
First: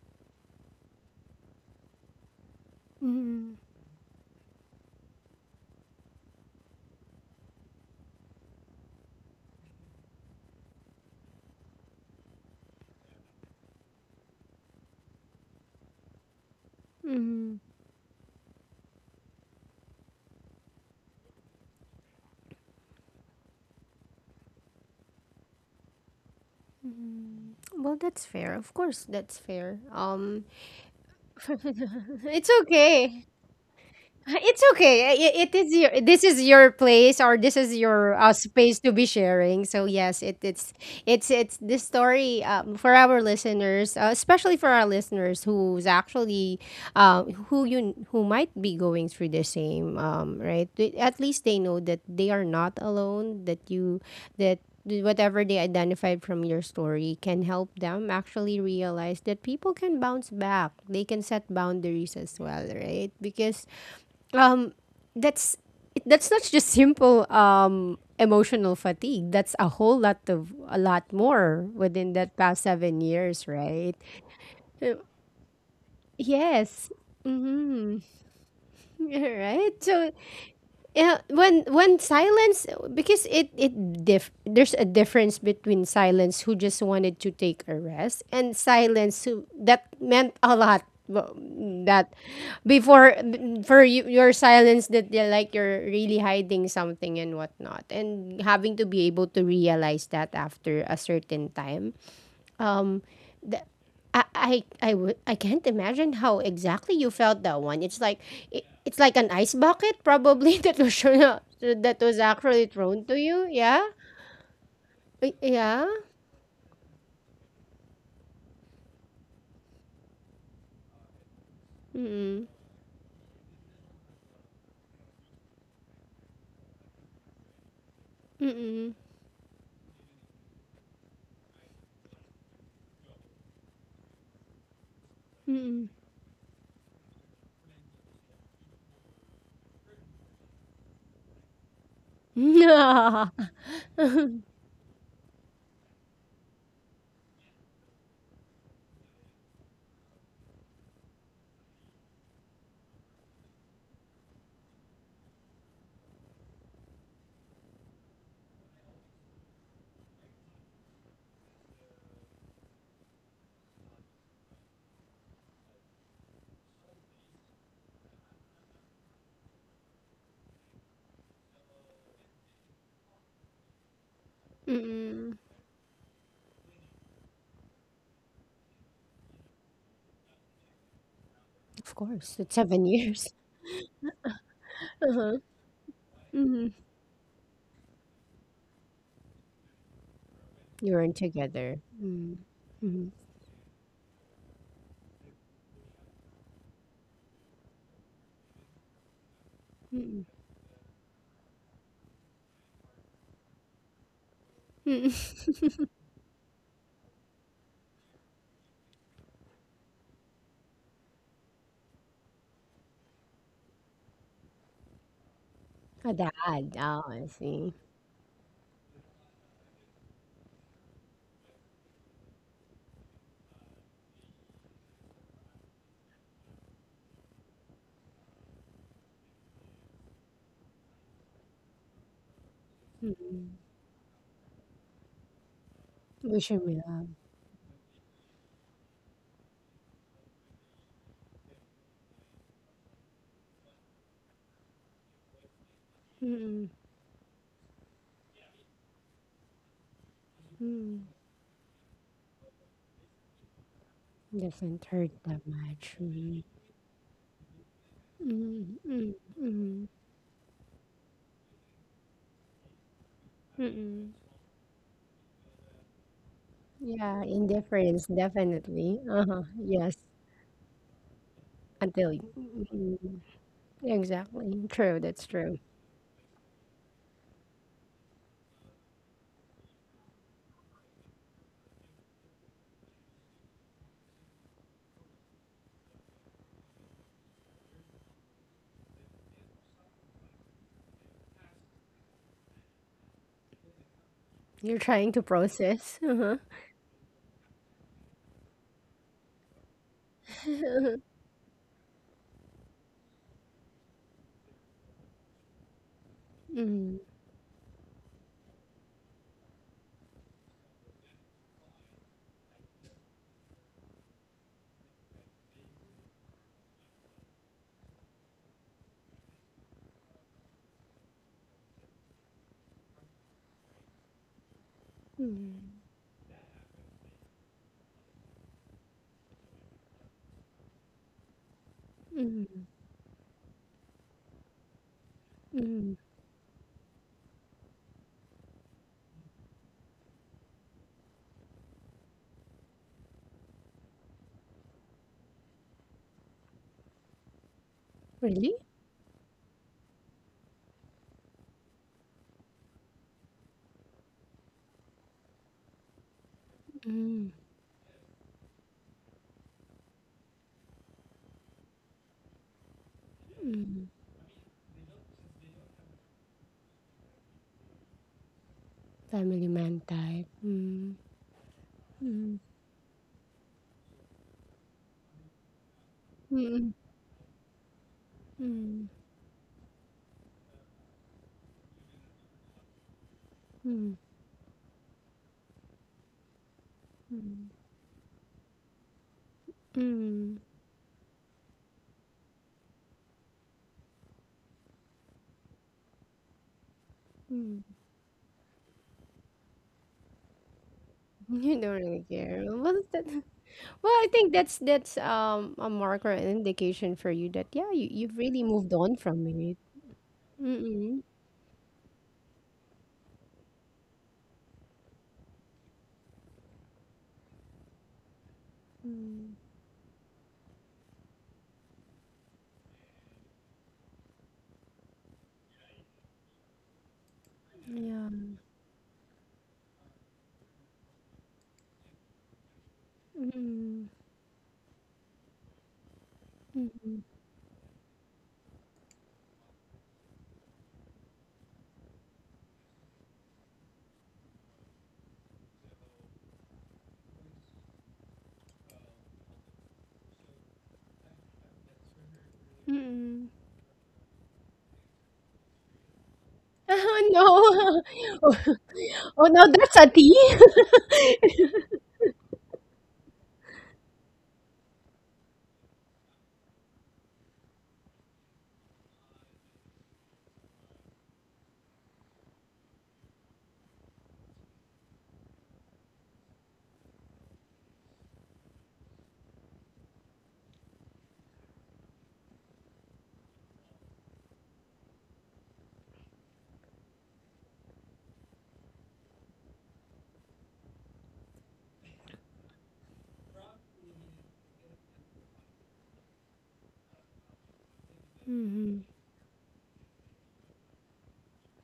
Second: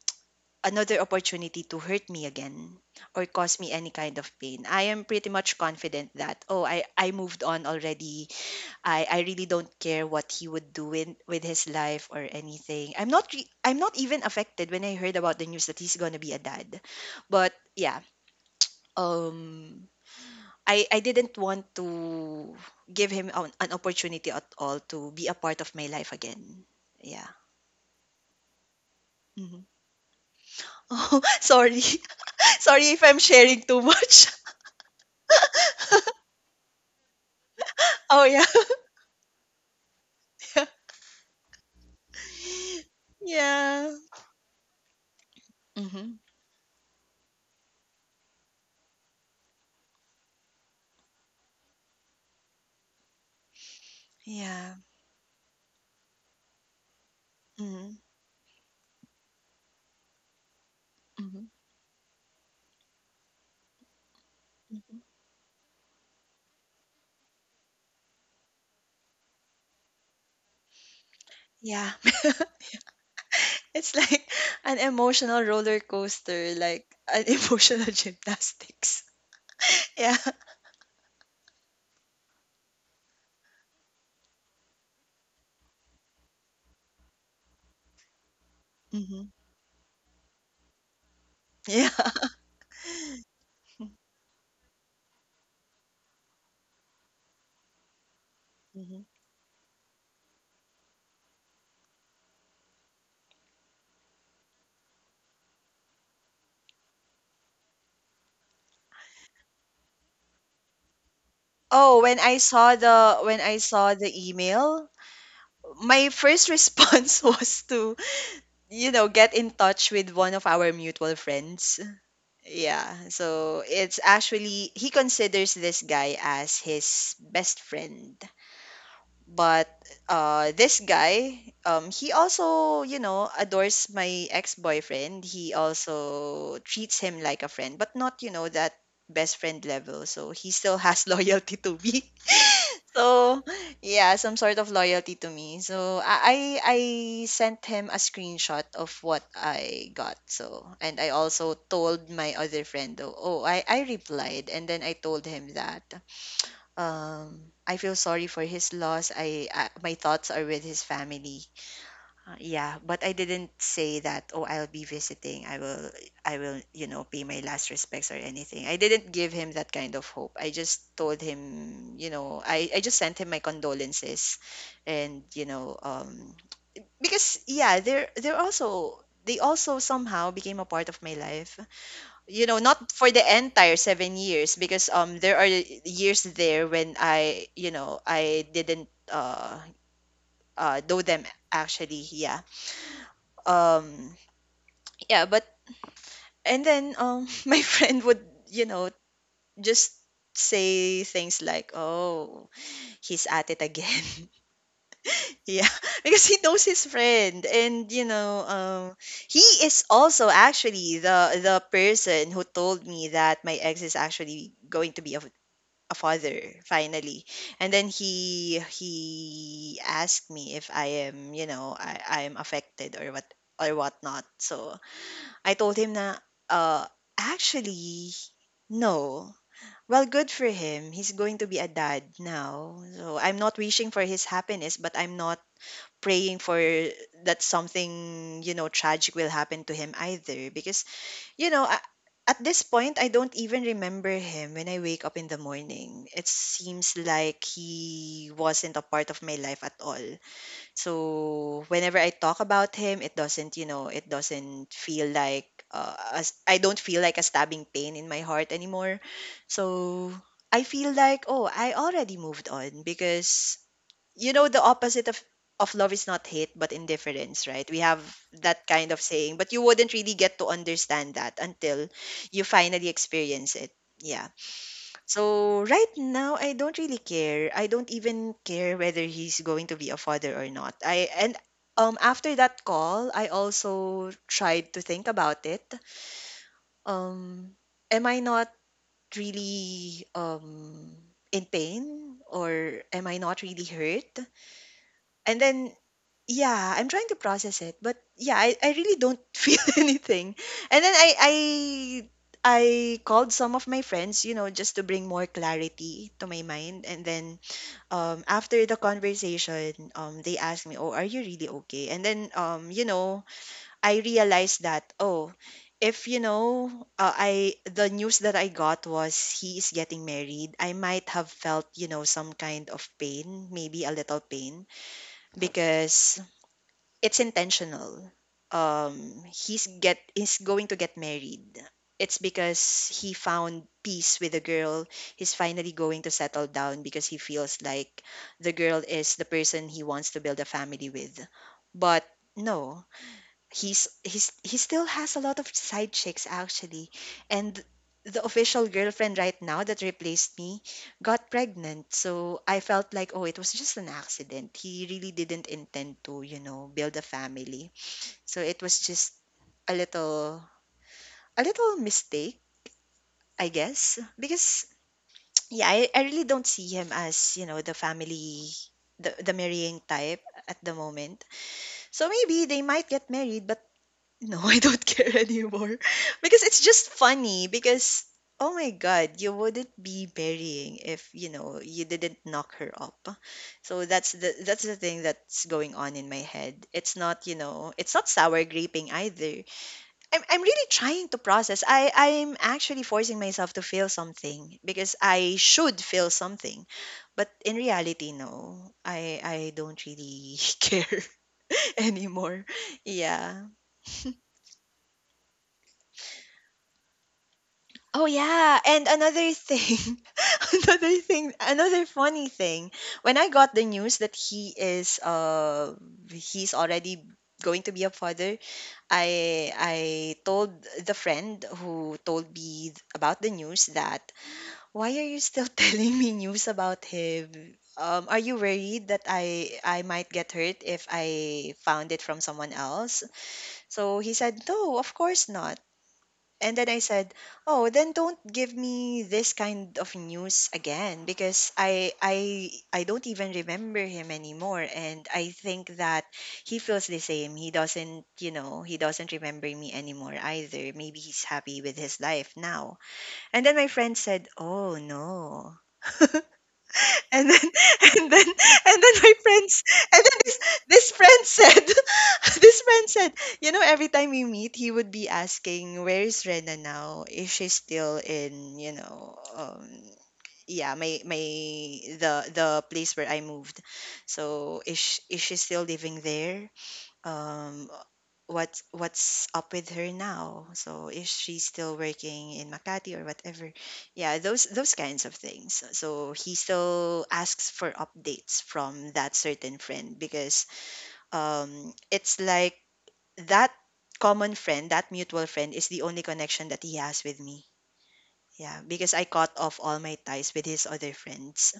B: another opportunity to hurt me again or
A: Mm.
B: cause me any kind of pain. I am pretty much confident that, oh, I moved on already. I really don't care what he would do in, with his life or anything. I'm not even affected when I heard about the news that he's going to be a dad. But
A: Mm.
B: yeah, um I didn't want to give him an opportunity at all to be a part of my life again. Yeah.
A: Well, that's fair. Of course, that's
B: Mhm.
A: fair.
B: Oh, sorry.
A: It's
B: Sorry if I'm
A: okay.
B: sharing too much.
A: It's okay. I- It is your this is your place or this is your
B: Oh yeah.
A: space to be sharing. So yes, it it's this story for our
B: Yeah.
A: listeners, especially for our listeners who's
B: Hmm.
A: actually uh, who you who might be going through the same right. They- At least they know that they are not alone. That you that
B: Yeah.
A: whatever they identified from your story can help
B: Hmm.
A: them actually realize that people can bounce back. They can set
B: Hmm.
A: boundaries as well, right? Because um
B: Hmm.
A: that's it, that's not just simple emotional fatigue, that's a whole lot of a lot more
B: Yeah.
A: within that past 7 years,
B: It's
A: right?
B: like an
A: Uh,
B: emotional roller coaster, like
A: yes
B: an emotional
A: mm-hmm.
B: gymnastics.
A: right so
B: Yeah.
A: yeah, when silence because it diff there's a difference between silence who just wanted to take a rest and
B: Hmm.
A: silence who that meant a lot. Well,
B: Yeah.
A: that before for you, your silence that they're like you're really hiding something and whatnot and having to
B: Hmm.
A: be able to realize that after a certain time um the, I would I can't imagine how exactly you felt that one. It's like it, it's like an ice bucket probably that was shown, that
B: Oh,
A: was actually thrown to
B: when
A: you.
B: I
A: Yeah,
B: saw the email,
A: y- yeah.
B: my first response was to, you know, get in touch with one of our mutual friends.
A: Mm
B: Yeah, so it's actually, he considers this guy as his best friend,
A: mm
B: but this guy, he also, you know, adores my ex-boyfriend. He
A: mm
B: also treats him like a friend but not, you know, that best friend level, so he still has loyalty to me.
A: mm.
B: So yeah, some sort of loyalty to me. So I I sent him a screenshot of what I got. So, and I also told my other friend though, oh, I replied and then I told him that I feel sorry for his loss. I, my thoughts are with his family. Yeah, but I didn't say that, oh, I'll be visiting. I will, you know, pay my last respects or anything. I didn't give him that kind of hope. I just told him, you know, I just sent him my condolences and,
A: Mm.
B: you know, because yeah, they're also, they also somehow became a part of my life.
A: Of course,
B: You
A: it's
B: know,
A: seven
B: not for the
A: years.
B: entire 7 years because there are years there
A: Mm.
B: when I, you know, I didn't
A: You
B: know
A: weren't
B: them
A: together.
B: actually. Yeah.
A: Mm-hmm.
B: Um, yeah, but and then my friend would, you know, just
A: Mm-hmm.
B: say things like, oh, he's at it again. Yeah. Because he knows his friend and, you know, he is also actually the person who told me that my ex is actually going to be a
A: Dad.
B: father
A: Oh, I
B: finally.
A: see.
B: And then he asked me if I am you know I am affected or what or whatnot. So I told him, na, uh, "Actually, no." Well, good for him. He's going to be a dad now. So
A: Mm.
B: I'm not wishing for his happiness, but I'm not praying
A: Wish him
B: for
A: love.
B: that something, you know, tragic will happen to him either because, you know, at this point I don't even remember him when I wake up in the morning. It
A: Mm-hmm.
B: seems like he wasn't a part of my life at all. So whenever I talk about him, it doesn't, you know, it doesn't
A: Doesn't hurt
B: feel
A: that
B: like
A: much.
B: as
A: Mm,
B: I don't feel like a stabbing pain in my heart
A: mm,
B: anymore.
A: mm, mm,
B: So I feel like, oh, I already moved on because,
A: mm.
B: you know, the opposite of love is not hate but
A: Yeah,
B: indifference, right? We have
A: indifference,
B: that kind
A: definitely.
B: of saying,
A: Uh-huh.
B: but you
A: Yes,
B: wouldn't really get to understand that until
A: until y-
B: you finally
A: mm,
B: experience it. Yeah.
A: exactly. True, that's true.
B: So right now, I don't really care. I don't even care whether he's going to be a father or not. I, and after that call, I also tried to think about it. Um, am I not really in pain, or am I not really hurt?
A: You're trying to
B: And then
A: process. Uh-huh.
B: yeah, I'm trying to process it, but yeah, I really don't feel anything. And then
A: Mm,
B: I called some of my friends, you know, just to bring more clarity to my mind.
A: mm,
B: And then after the conversation, they asked me, "Oh, are you really okay?" And then you know, I realized that, oh, if you know, I, the news that I got was he is getting married. I might have felt, you know, some kind of pain, maybe a little pain, because it's intentional. He's get is going to get married. It's
A: mm,
B: because he found peace with the girl. He's finally
A: mm.
B: going to settle down because he feels like the girl is the person he wants to build a family with. But no, he still has a lot of side chicks actually, and the
A: Really?
B: official girlfriend right now that replaced me got pregnant. So I felt like, oh, it was just an accident. He really didn't intend to, you know, build a
A: Mm,
B: family. So it was just a little, a little mistake, I
A: mm.
B: guess, because yeah, I really don't see him as, you know, the family, the
A: Family man
B: marrying type
A: type.
B: at the
A: Mm,
B: moment. So
A: mm,
B: maybe they might get married, but no, I don't care anymore. Because it's
A: mm,
B: just funny because, oh my
A: mm,
B: god, you wouldn't be marrying if, you know, you didn't knock her up. So
A: mm,
B: that's the, that's the thing that's going on in my head. It's not, you
A: mm,
B: know, it's not sour graping either.
A: mm.
B: I'm really trying to process. I'm actually forcing myself to feel something because I should feel something. But in
A: Mm.
B: reality, no. I don't really care
A: You don't really care.
B: anymore.
A: What is that?
B: Yeah.
A: Well, I think that's a marker, an indication for you that yeah, you
B: Oh
A: you've really
B: yeah,
A: moved
B: and
A: on from
B: another
A: it.
B: thing, another
A: Mm-mm.
B: thing, another funny thing. When I got the news that he is he's already going to be a father,
A: Mm.
B: I told the friend who told me about the news that why are you still telling me news about him?
A: Yeah.
B: Are you worried that I might get hurt if I found it from someone else?
A: Mm-mm.
B: So he said, "No, of course not." And then I
A: Mm-mm.
B: said, "Oh, then don't give me this kind of news again because I don't even remember him anymore, and I think that he feels the same. He doesn't, you know, he doesn't remember me anymore either. Maybe he's happy with his life now."
A: Mm-mm.
B: And then my friend said, "Oh, no."
A: Oh
B: And then and
A: no.
B: then and then my
A: Oh no,
B: friends
A: that's a
B: and
A: T.
B: then this this friend said this friend said, you know, every time we meet he would be asking where's Rena now, if she's still in, you know, yeah, my the place where I moved. So is she still living there, um what's up with her now, so is she still working in Makati or whatever. Yeah, those kinds of things. So he still asks for updates from that certain friend because, it's like that common friend, that mutual friend, is the only connection that he has with me. Yeah,
A: Mm-hmm.
B: because I cut off all my ties with his other friends.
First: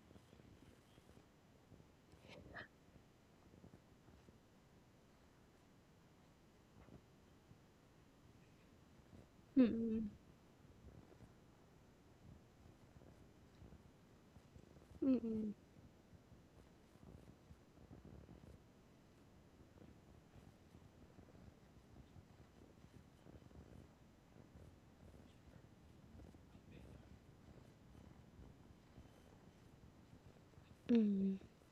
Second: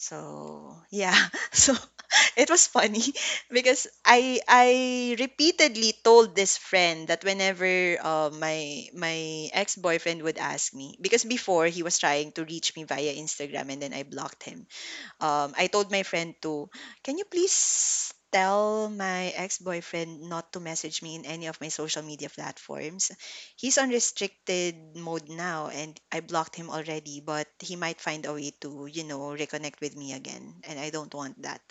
B: So, yeah. So it was funny because I repeatedly told this friend that whenever my
A: Mm-mm.
B: ex-boyfriend would ask me, because before he was trying to reach me via Instagram and then I blocked him.
A: Mm-mm.
B: I told my friend to, can you please tell my ex-boyfriend not to message me in any of my social media platforms? He's on restricted mode now, and I blocked him already, but he might find a way to, you know, reconnect with me again, and I don't
A: Mm-mm.
B: want that.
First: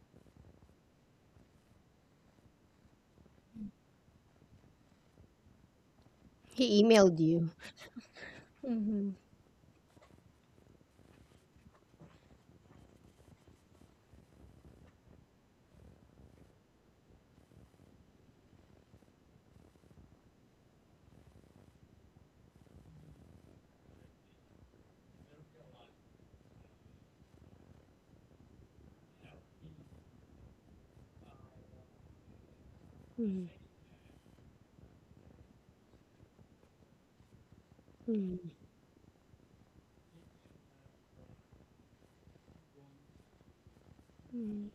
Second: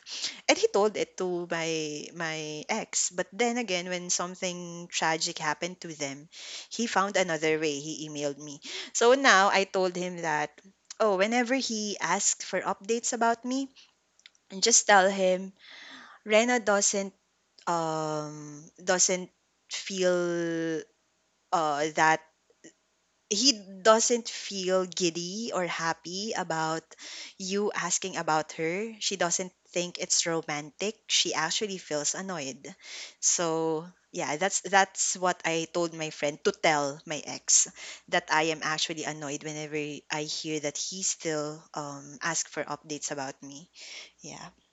B: And he told it to my ex, but then again when something tragic happened to them,
A: He
B: he found
A: emailed you.
B: another way. He emailed me. So now I told him that, oh, whenever he asks for updates about me, and just tell him Rena doesn't feel that he doesn't feel giddy or happy about you asking about her. She doesn't think it's romantic. She actually feels annoyed.
A: Mm.
B: So yeah, that's what I told my friend to tell my ex, that
A: Mm.
B: I am actually annoyed whenever I hear that he still ask for updates about me. Yeah.
A: Mm.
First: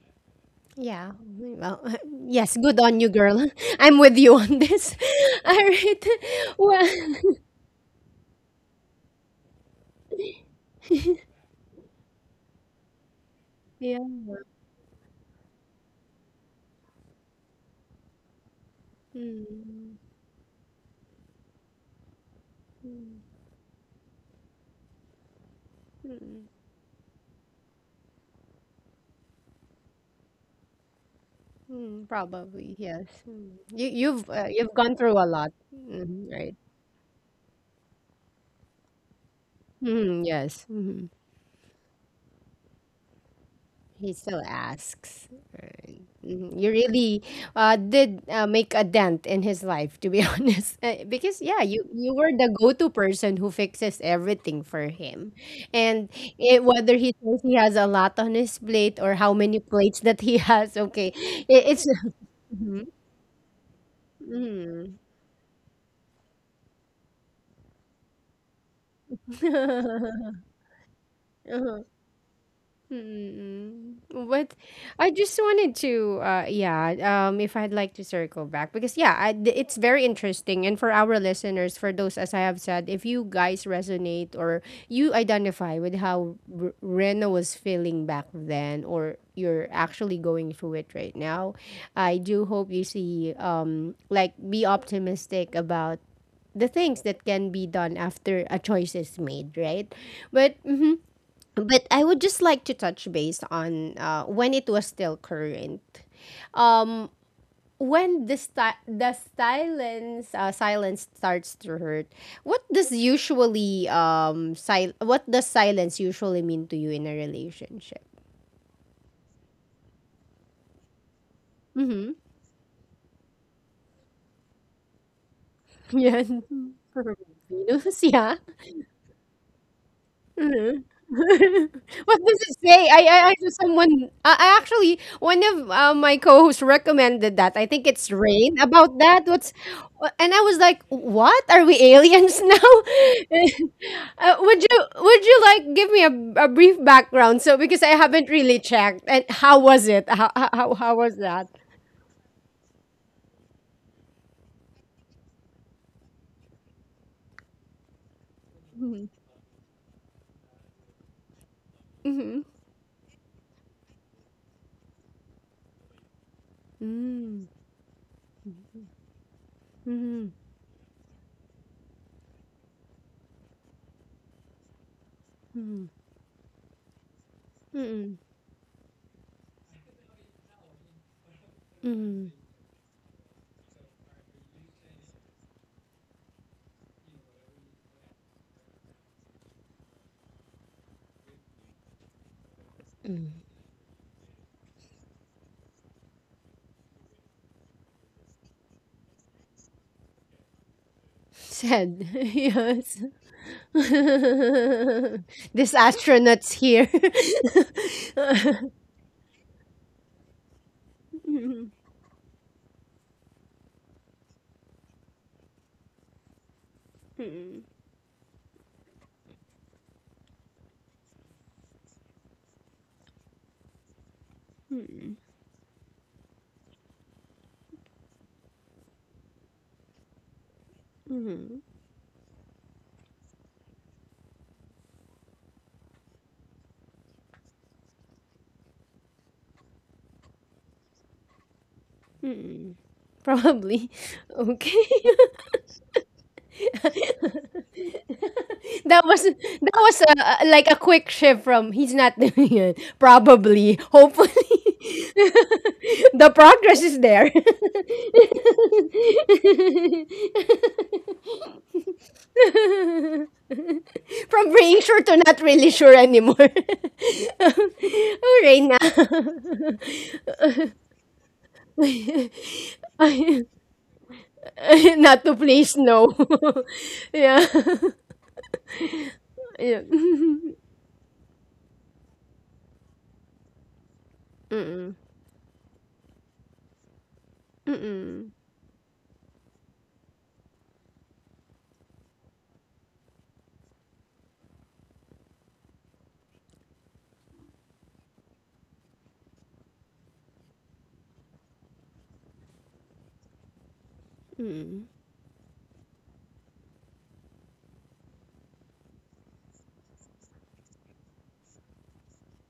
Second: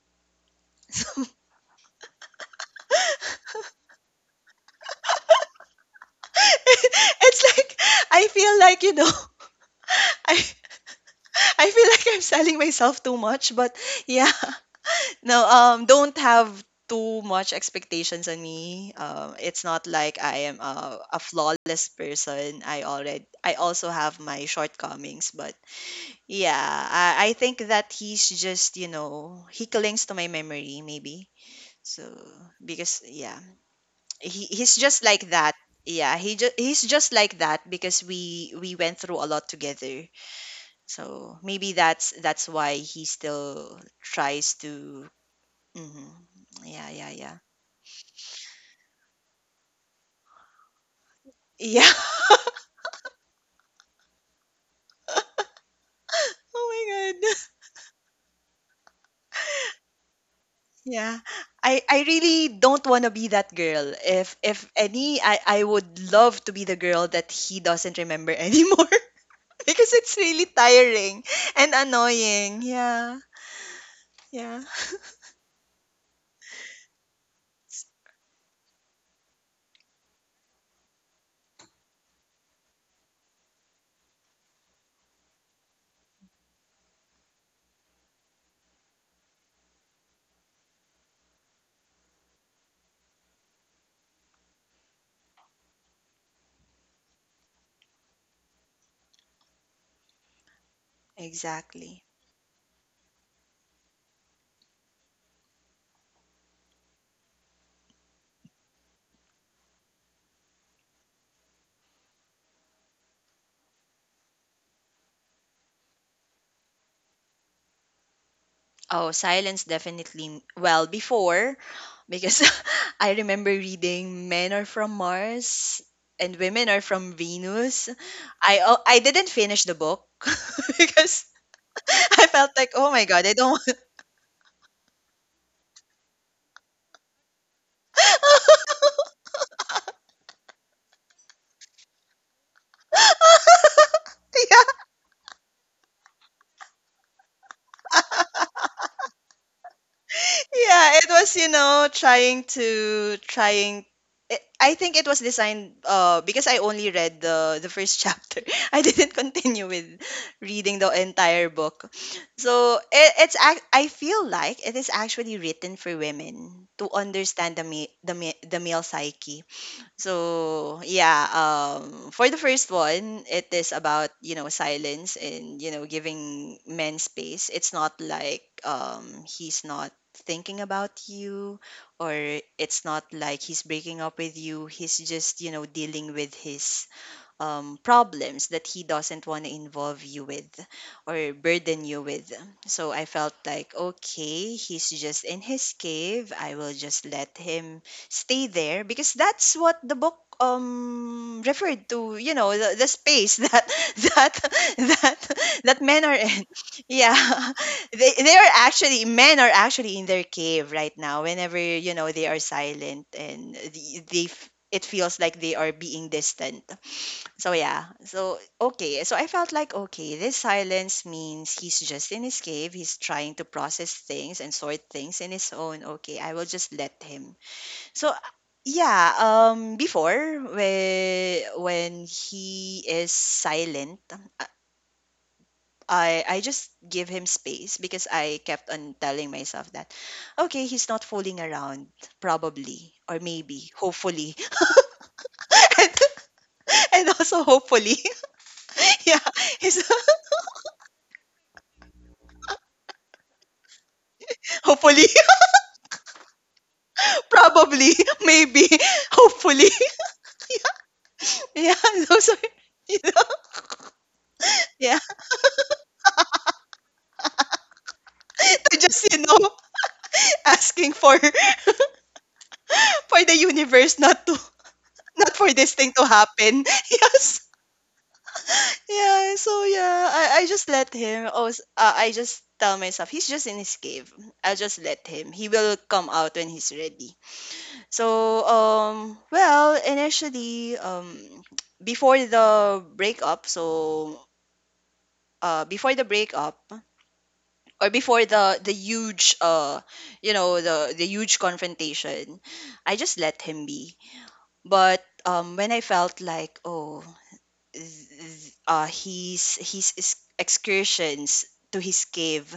A: Yeah. Well, yes, good on you, girl. I'm with you on this. All right. Well,
B: It's like I feel like I I feel like I'm selling myself too much, but
A: yeah.
B: yeah. No, don't have too much expectations on me. It's not
A: Mm.
B: like I am a flawless person. I
A: Mm.
B: already I also have my shortcomings, but
A: Mm.
B: yeah, I think that he's just he clings to my memory maybe, so.
A: Mm, probably,
B: Because
A: yes.
B: yeah,
A: Mm. You
B: he he's
A: you've
B: just
A: gone through
B: like
A: a
B: that.
A: lot,
B: Yeah, he
A: hmm
B: just
A: right?
B: he's just like that because we went through a lot together.
A: Hmm yes. Hmm.
B: So maybe that's why he still
A: He still
B: tries to.
A: asks.
B: Hmm.
A: Right. Mhm. You
B: Yeah, yeah,
A: really
B: yeah,
A: did make a dent in his life, to be honest. Because yeah,
B: yeah.
A: you were the go-to person who fixes everything for him, and it, whether
B: Oh
A: he
B: my god.
A: says he has a lot on his plate or how many plates that he has,
B: Yeah,
A: okay, it,
B: I
A: it's.
B: I really don't
A: Mhm.
B: want to be that girl. If any, I would love to be the girl that he doesn't remember anymore. Because it's
A: Mhm.
B: really tiring and annoying. Yeah,
A: Mm-mm. But
B: yeah.
A: I just wanted to, yeah, if I'd like to circle back because yeah, I, th- it's very interesting. And for our listeners, for those as I have said, if you guys resonate or you identify with how R- Rena was feeling back then, or you're actually going through it right now, I do hope you see, like be optimistic about the things that can be done after a choice is made, right? But mhm, but
B: Exactly.
A: I would just like to touch base on when it was still current. Um, when the silence starts to hurt, what does usually what does silence usually mean to you in a relationship?
B: Oh, silence definitely. Well, before,
A: Mm-hmm.
B: because I remember reading Men Are From Mars and
A: Yan.
B: Women Are From Venus.
A: Venus, yeah.
B: I, oh, I didn't finish the book
A: Mhm.
B: because I
A: What does
B: felt
A: it
B: like, oh
A: say?
B: my
A: I I
B: god, I
A: I
B: don't.
A: saw someone. I actually one of my co-hosts recommended that. I think it's Rain about that. What's wha- and I was like, what are we aliens now? Would you like give me a brief background? So because I haven't really checked. And how was it? How how how
B: Yeah,
A: how
B: it
A: was
B: was, you
A: that?
B: know, trying to trying it, I think it was designed, because I only read the first chapter. I didn't
A: Mm-hmm.
B: continue with reading the entire book.
A: Mm-hmm.
B: So it, it's ac- I feel like it is actually written for women to
A: Mm-hmm.
B: understand the male psyche,
A: Mm-hmm.
B: so yeah. For the first one, it is about, you know, silence and, you know, giving men space. It's not
A: Mm-hmm.
B: like, he's not thinking about you, or
A: Mm-hmm.
B: it's not like he's breaking up with you. He's just, you know, dealing with his problems that he doesn't want to involve you with or burden you with. So I felt like, okay, he's just in his cave. I will just let him stay there because that's what the book referred
A: Sad.
B: to, you know, the
A: Yes.
B: space that that that that
A: This
B: men are in.
A: astronaut's here.
B: Yeah. They are actually men are actually in their cave right now whenever, you know, they are silent, and they f- it feels like they are being distant. So yeah, so okay. So I felt like, okay, this silence means he's just in his cave. He's trying to process things and sort things in his own. Okay, I will just let him. So yeah, before, when he is silent, I just give him space because I kept on telling myself that, okay, he's not fooling around probably, or maybe,
A: Probably.
B: hopefully.
A: Okay.
B: and, and also hopefully.
A: That
B: Yeah,
A: was
B: he's.
A: a- like a quick shift from he's not doing it. Probably. Hopefully.
B: Hopefully,
A: The progress is there.
B: probably, maybe, hopefully. Yeah, those are, you know.
A: From being
B: Yeah.
A: sure to not really sure anymore. Okay
B: To
A: na.
B: just, you know, asking for for the universe not to,
A: Not
B: not
A: to
B: for this
A: please,
B: thing to
A: no.
B: happen. Yes.
A: Yeah.
B: Yeah, so
A: Ayun.
B: yeah, I just let him. Oh, s- I just tell myself he's just in his cave. I'll just
A: Mm,
B: let him. He will come out when he's ready.
A: mm,
B: So, well, initially, before the breakup, so before the breakup or before the huge you know, the huge confrontation, I just let him be.
A: mm.
B: But when I felt like, oh, he's, his is- excursions to his cave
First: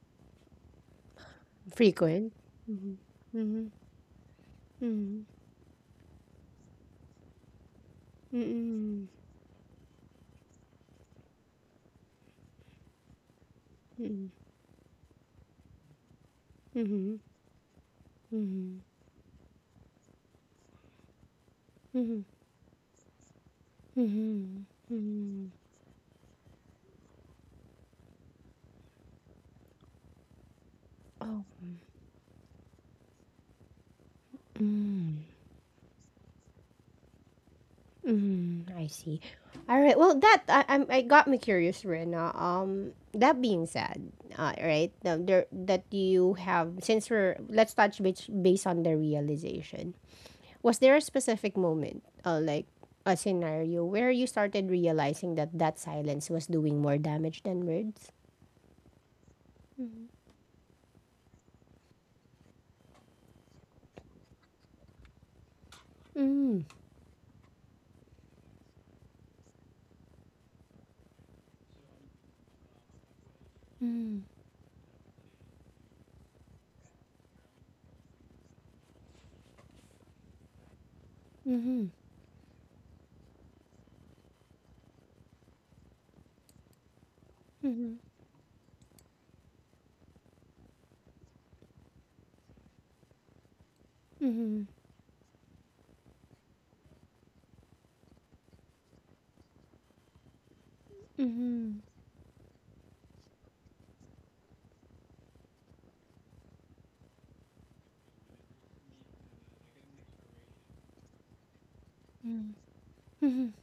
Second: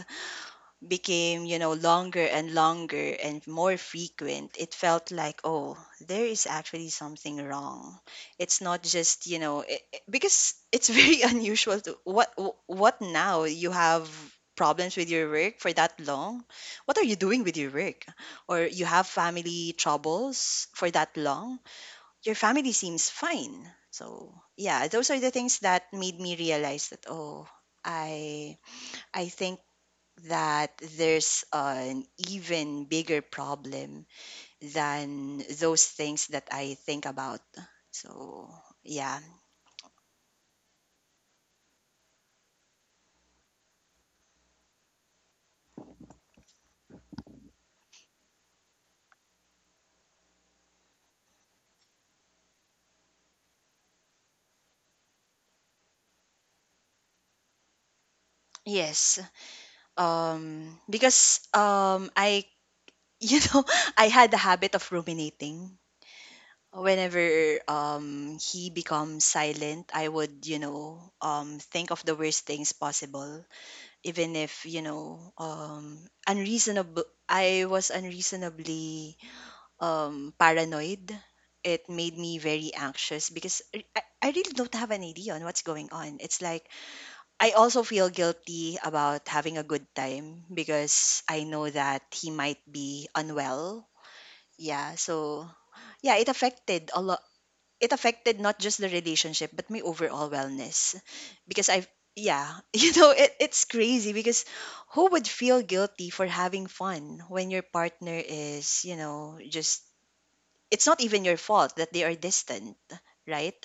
B: became, you know, longer
A: Frequent?
B: and longer and
A: Mhm,
B: more frequent, it felt
A: mhm,
B: like, oh, there is actually something wrong.
A: mm,
B: It's not
A: mm,
B: just, you know, it- because it's very unusual. What, now you have
A: mhm,
B: problems with your work for that long? What are you
A: mhm,
B: doing with your work? Or you have family troubles for that long?
A: mhm,
B: Your family seems fine. So,
A: mhm,
B: yeah, those are the
A: mhm.
B: things that made me realize that, oh, I I think that there's
A: Oh,
B: an even bigger problem
A: mm,
B: than those things that I think about. So,
A: I see.
B: yeah.
A: Alright, well, that I got me curious, Rena. That being said, right, the, there that you have since we're let's touch base based on the realization. Was there a specific moment, like a scenario, where you started realizing that silence was doing more damage than words?
B: Yes. Because I you know, I had the habit of ruminating.
A: Mm.
B: Whenever he becomes silent, I would, you know, think of the worst things possible,
A: Mm.
B: even if, you know, unreasonable, I was unreasonably paranoid.
A: Mm-hmm.
B: It made me very anxious because I, I really don't have an idea on what's going on. It's like I also
A: Mm-hmm.
B: feel guilty about having a good time because I know that he might be unwell.
A: Mm-hmm.
B: Yeah, so yeah, it affected a lot. It affected not just the relationship but my overall wellness, because
A: Mm-hmm.
B: I, yeah. You know, it, it's crazy because who would feel guilty for having fun when your partner is, you know, just, it's not even your fault that they are
A: Mm-hmm.
B: distant,
A: Mm-hmm.
B: right?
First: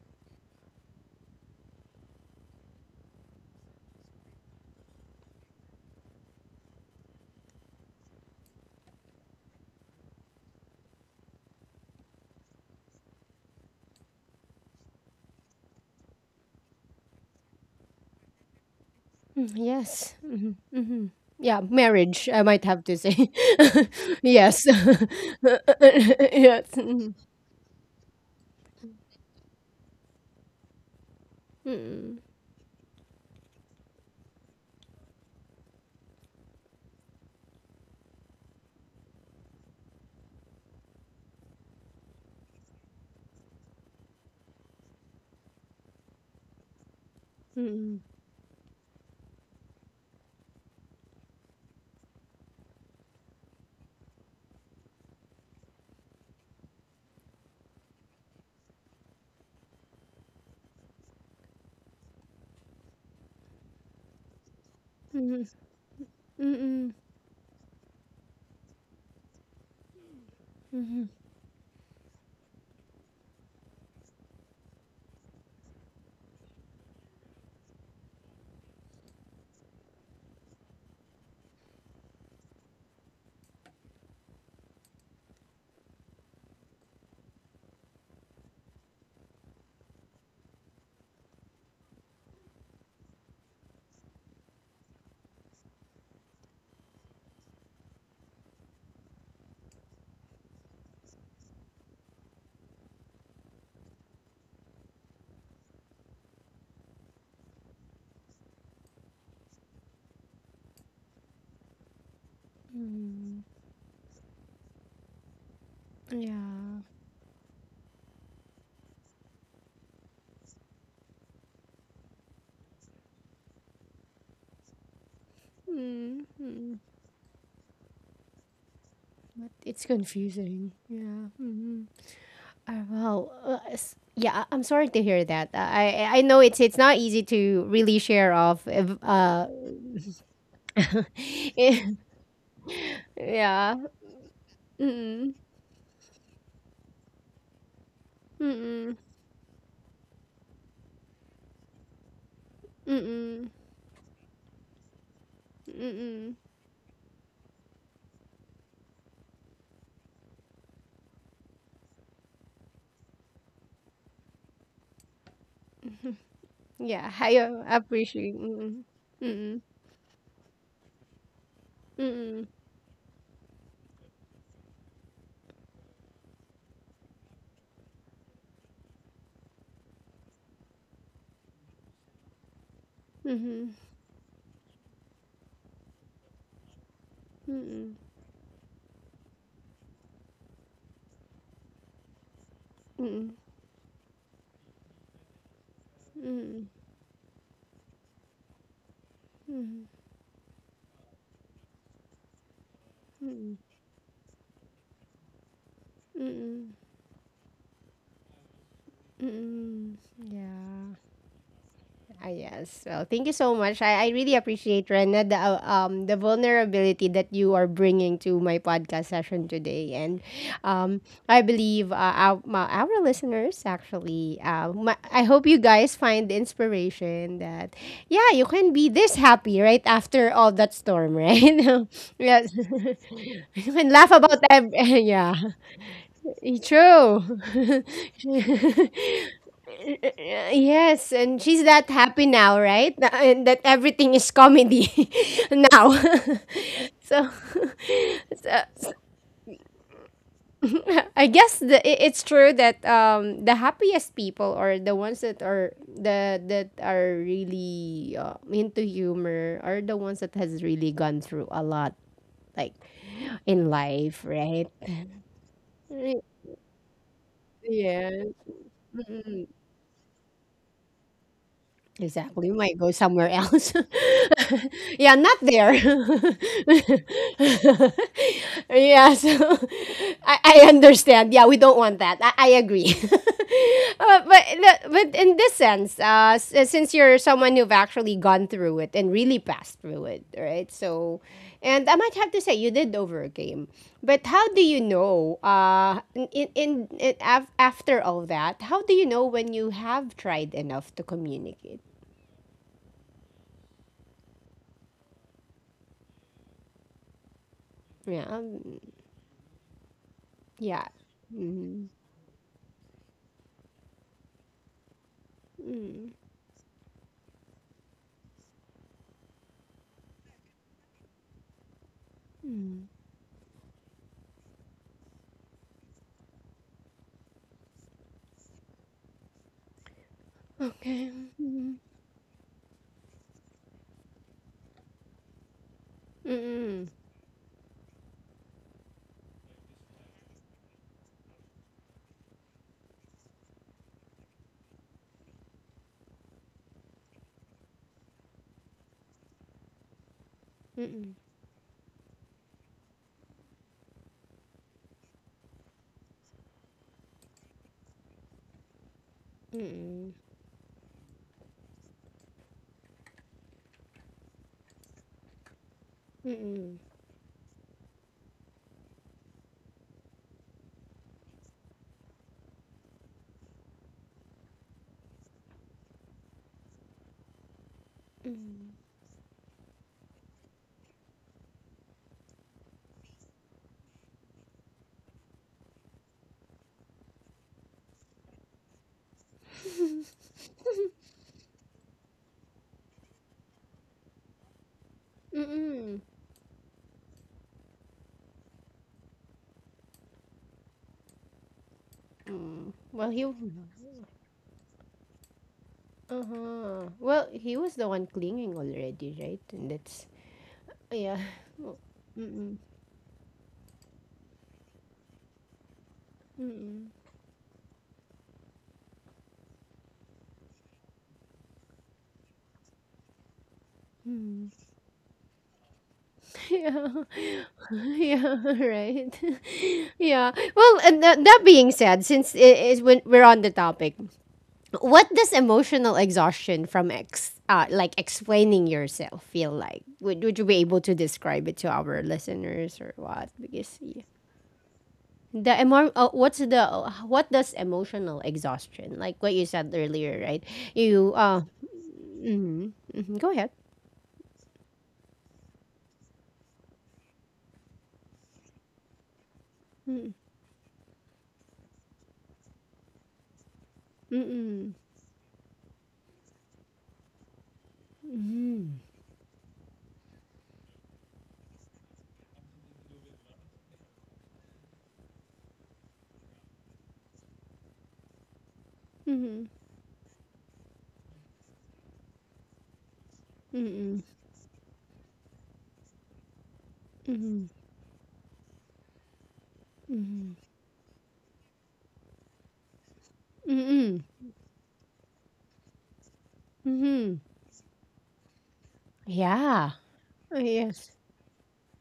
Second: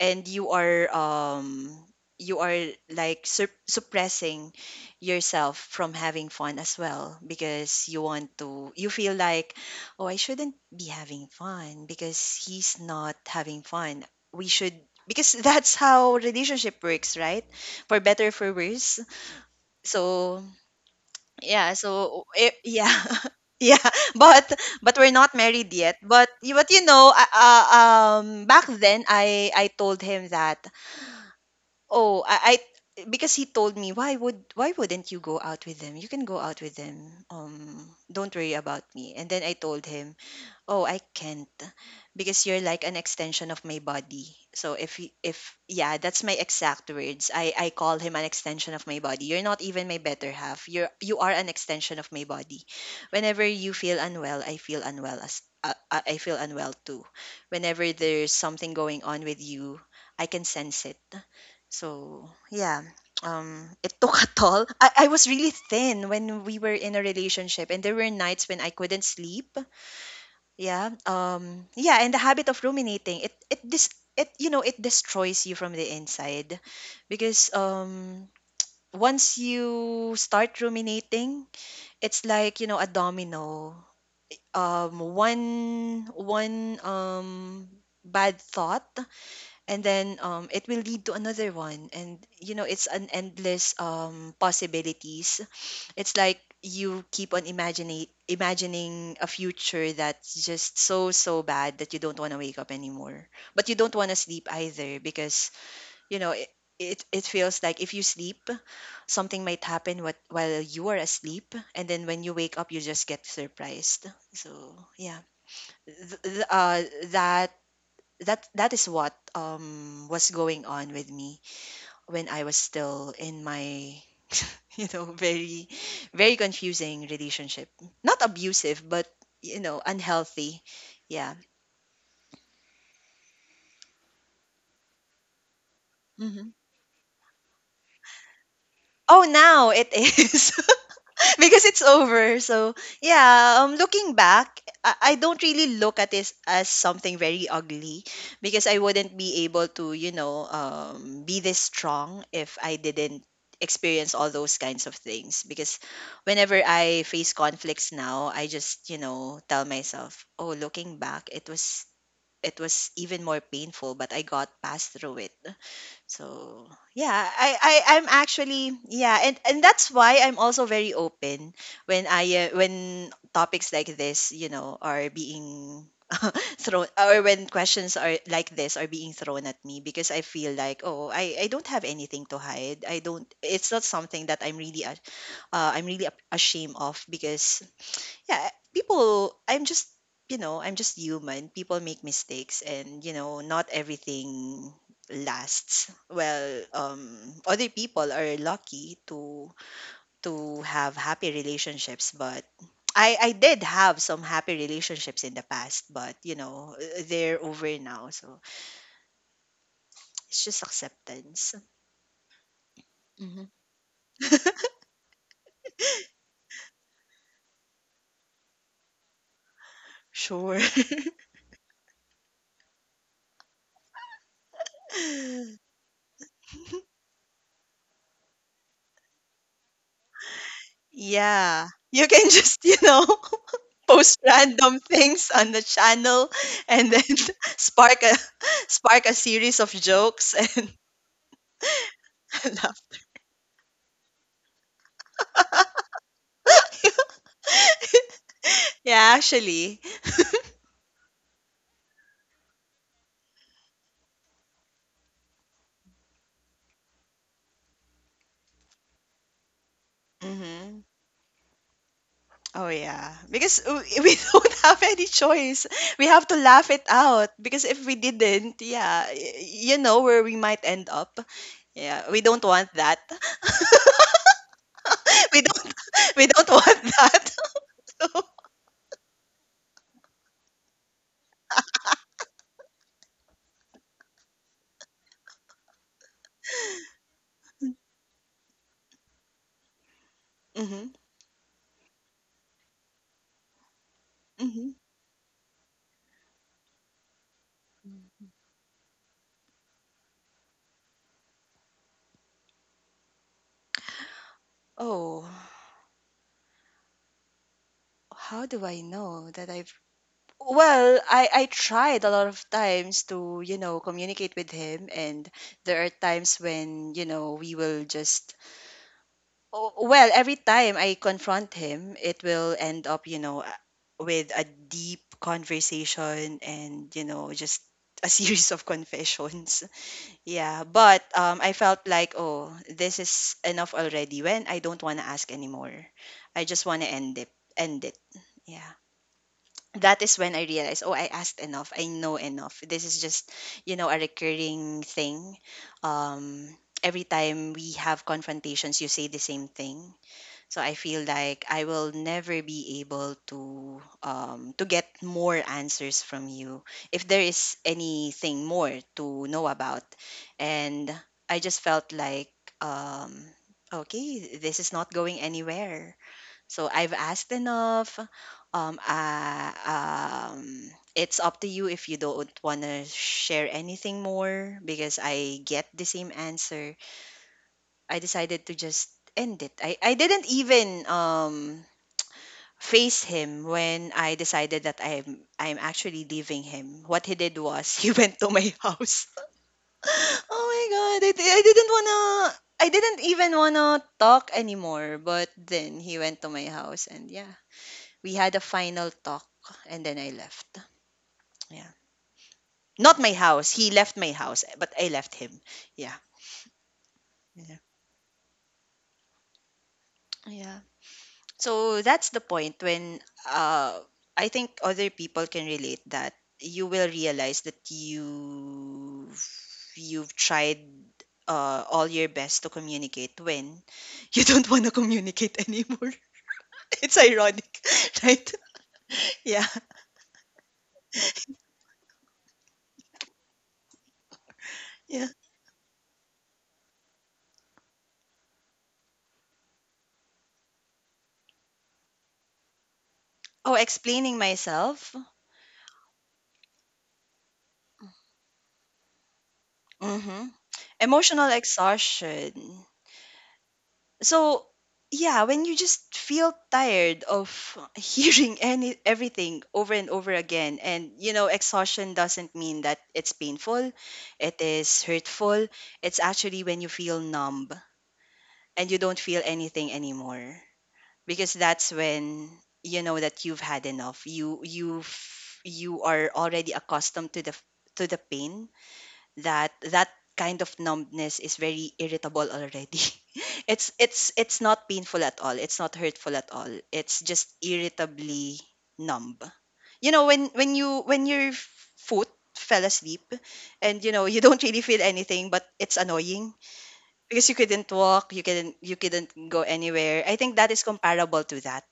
B: And you are like sup- suppressing yourself from having fun as well, because you want to, you feel like, oh, I shouldn't be having fun because he's not having fun. We should, because that's how relationship works, right? For better, for worse.
A: Yes.
B: So
A: Mm-hmm. Mm-hmm. Yeah,
B: yeah, so
A: marriage, I
B: it,
A: might have
B: yeah.
A: to say.
B: Yeah. but
A: Yes. Yes.
B: but we're not married yet. But y- but you know, back then, I told him that,
A: Mhm.
B: oh, I, because he told me, why would, why wouldn't you go out with them? You can go out with them. Don't worry about me. And then I told him, oh, I can't, because you're like an extension of my body. So if y- if, yeah, that's my exact words. I call
A: Mm-mm.
B: him an extension of my body. You're not even my better half. You're, you are an extension of my body. Whenever you feel unwell, I feel unwell as I feel unwell too. Whenever there's something going on with you, I can sense it. So, yeah. It took a toll. I was
A: Mm-mm.
B: really thin
A: Mm-mm.
B: when we were
A: Mm-mm.
B: in a relationship, and there were nights when I couldn't sleep. Yeah.
A: Mm-mm.
B: Yeah, and the habit of ruminating, it dis- it, you know, it destroys you from the inside because once you start ruminating, it's like, you know, a domino. One, one bad thought, and then it will lead to another one, and you know, it's an endless possibilities. It's like you keep on imagining a future that's just so, so bad that you don't want to wake up anymore. But you don't want to sleep either because you know it, it, it feels like if you sleep, something might happen what while you are asleep, and then when you wake up, you just get
A: Mm-mm.
B: surprised. So yeah. Th- th-
A: Yeah.
B: uh, that, that is what was going on with me when I was still in my, you know, very, very
A: Mm-mm.
B: confusing relationship. Not abusive, but,
A: But
B: you
A: it's
B: know, unhealthy.
A: confusing. Yeah.
B: Yeah.
A: Mhm. Well, yeah, I'm sorry to hear that. I I know
B: Hmm.
A: it's not easy to really share off if,
B: Oh,
A: uh.
B: now it is. Because it's
A: eh,
B: over. So yeah,
A: yeah.
B: looking back, I
A: Mm-mm.
B: don't really look at this as something very ugly, because I
A: Mm-mm.
B: wouldn't be able to, you know, be this strong if I didn't
A: Mm-mm.
B: experience all those kinds of things. Because
A: Mm-mm.
B: whenever I face conflicts now, I just, you know, tell myself, oh, looking back, it was, it was even more painful, but I got past through it. So
A: Yeah,
B: yeah,
A: I
B: I I'm
A: appreciate. Mm-mm.
B: actually, yeah, and that's why I'm also very open when
A: Mm-mm.
B: I when topics like this, you know, are being thrown, or when questions are like this are being thrown at me, because I feel like, oh, I don't have anything to hide. I don't.
A: Mm-mm.
B: It's not something that I'm really a- ashamed of, because
A: Mm-hmm.
B: yeah, people, I'm just, you know, I'm just human. People make mistakes, and, you
A: Mm-mm.
B: know, not everything lasts.
A: Mm-mm.
B: Well, other people are lucky
A: Mm-mm.
B: to have happy relationships, but I
A: Mm-mm.
B: I
A: Mm-mm.
B: did have some happy relationships in the past, but, you
A: Mm-mm.
B: know, they're over now. So,
A: Mm-mm.
B: it's just
A: Yeah.
B: acceptance.
A: Ah, yes. Well, thank you
B: Hmm.
A: so much. I really appreciate, Rena, the vulnerability that you are bringing to my podcast session today. And
B: Sure.
A: um I believe our listeners actually I hope you guys find the inspiration that yeah, you can be this happy right after all that storm, right?
B: Yeah. You can
A: Yes.
B: just, you know,
A: You can laugh
B: post
A: about that.
B: random things
A: Yeah,
B: on the channel, and
A: true.
B: then spark a, spark a series of jokes and
A: Yes, and she's that happy now, right?
B: laughter.
A: And that everything is comedy now. so, so
B: Yeah, actually.
A: I guess it's true that the happiest people, or the ones that are the that are really into humor, are the ones that has
B: Hmm.
A: really gone through a lot, like
B: Oh yeah,
A: in
B: because w-
A: life,
B: we don't
A: right?
B: have any choice. We
A: Re-
B: have to laugh it out, because if we
A: Yeah.
B: didn't, yeah, y- you know where we might end up. Yeah, we don't
A: Exactly. We
B: want
A: might go
B: that.
A: somewhere else. Yeah, not
B: We
A: there.
B: don't. We don't want that.
A: Yeah, so. I understand. Yeah, we don't want that. I agree. But but in this sense, since you're someone who've actually gone through it and really passed through it, right?
B: Hmm.
A: So, and I might have to say you did over a game. But how do
B: Hmm.
A: you know? In after all that, how do you know when you have tried enough to communicate?
B: Oh.
A: Yeah.
B: How do I know that I've,
A: Yeah.
B: well, I
A: Mm.
B: tried a lot of times to, you know, communicate with him, and there are
A: Mm.
B: times when, you know, we will just, oh, well, every time I confront him, it will
A: Mm.
B: end up, you know, with a deep conversation and, you know, just a series of confessions. Yeah, but
A: Okay.
B: I
A: Mm.
B: felt like, oh, this is enough already, when I don't want to ask anymore.
A: Mm.
B: I just
A: Mm.
B: want to end it. End it. Yeah, that is when I realized, oh, I asked enough. I know enough. This is just, you know, a recurring thing. Um, every time we have confrontations, you say the same thing. So I feel
A: Mm.
B: like I will never be able to get more answers from you if there is anything more to know about. And I just felt like, um, okay, this is not going anywhere. So
A: Mm.
B: I've asked enough. Um, uh, um, it's up to you if you don't want to share anything more because I get the same answer. I
A: Mm.
B: decided to
A: Mm.
B: just end it. I didn't even face him when I decided that I'm actually leaving him. What he did was he went to my house. Oh my god! I didn't wanna. I didn't even wanna talk anymore. But then
A: Mm.
B: he went to my house, and yeah, we had a final talk and then I left. Yeah. Not
A: Well,
B: my
A: he.
B: house. He left my house, but I left him. Yeah.
A: Uh-huh. Well, he
B: Yeah.
A: was the one clinging already, right? And that's
B: Yeah.
A: yeah. Oh.
B: So that's the
A: Mm-mm.
B: point when uh I think other people can relate that you
A: Mm-mm.
B: will realize that you've tried all your best to communicate when you
A: Mm.
B: don't want to communicate anymore.
A: Yeah.
B: It's ironic, right?
A: Yeah, right.
B: Yeah.
A: Yeah. Well, and that, that being said, since it is when we're on the topic, what
B: Yeah.
A: does emotional exhaustion from like explaining yourself feel like? Would you be able to describe it to our listeners, or what?
B: Oh,
A: Because yeah.
B: explaining myself.
A: the emo- what's the What does emotional exhaustion like? What you said earlier,
B: Mhm.
A: right? You
B: Emotional
A: mm,
B: exhaustion.
A: mm, go ahead.
B: So, yeah, when you just feel tired of hearing any everything over and
A: Mm,
B: over again and, you know, exhaustion doesn't mean that it's painful,
A: mm,
B: it
A: mm,
B: is hurtful. It's actually when you feel numb and you don't feel anything anymore because that's when you know that you've had enough. You are already accustomed to the to the pain
A: mm,
B: that that kind of numbness is very irritable already. it's
A: mm,
B: it's it's not painful at all. It's not hurtful at all. It's just irritably numb. You know
A: mm,
B: when you when your foot fell asleep
A: mm,
B: and you
A: mm,
B: know you don't really feel anything but it's annoying
A: mm.
B: because you couldn't walk, you couldn't go
A: Yeah.
B: anywhere. I
A: Oh,
B: think that is
A: yes.
B: comparable to that.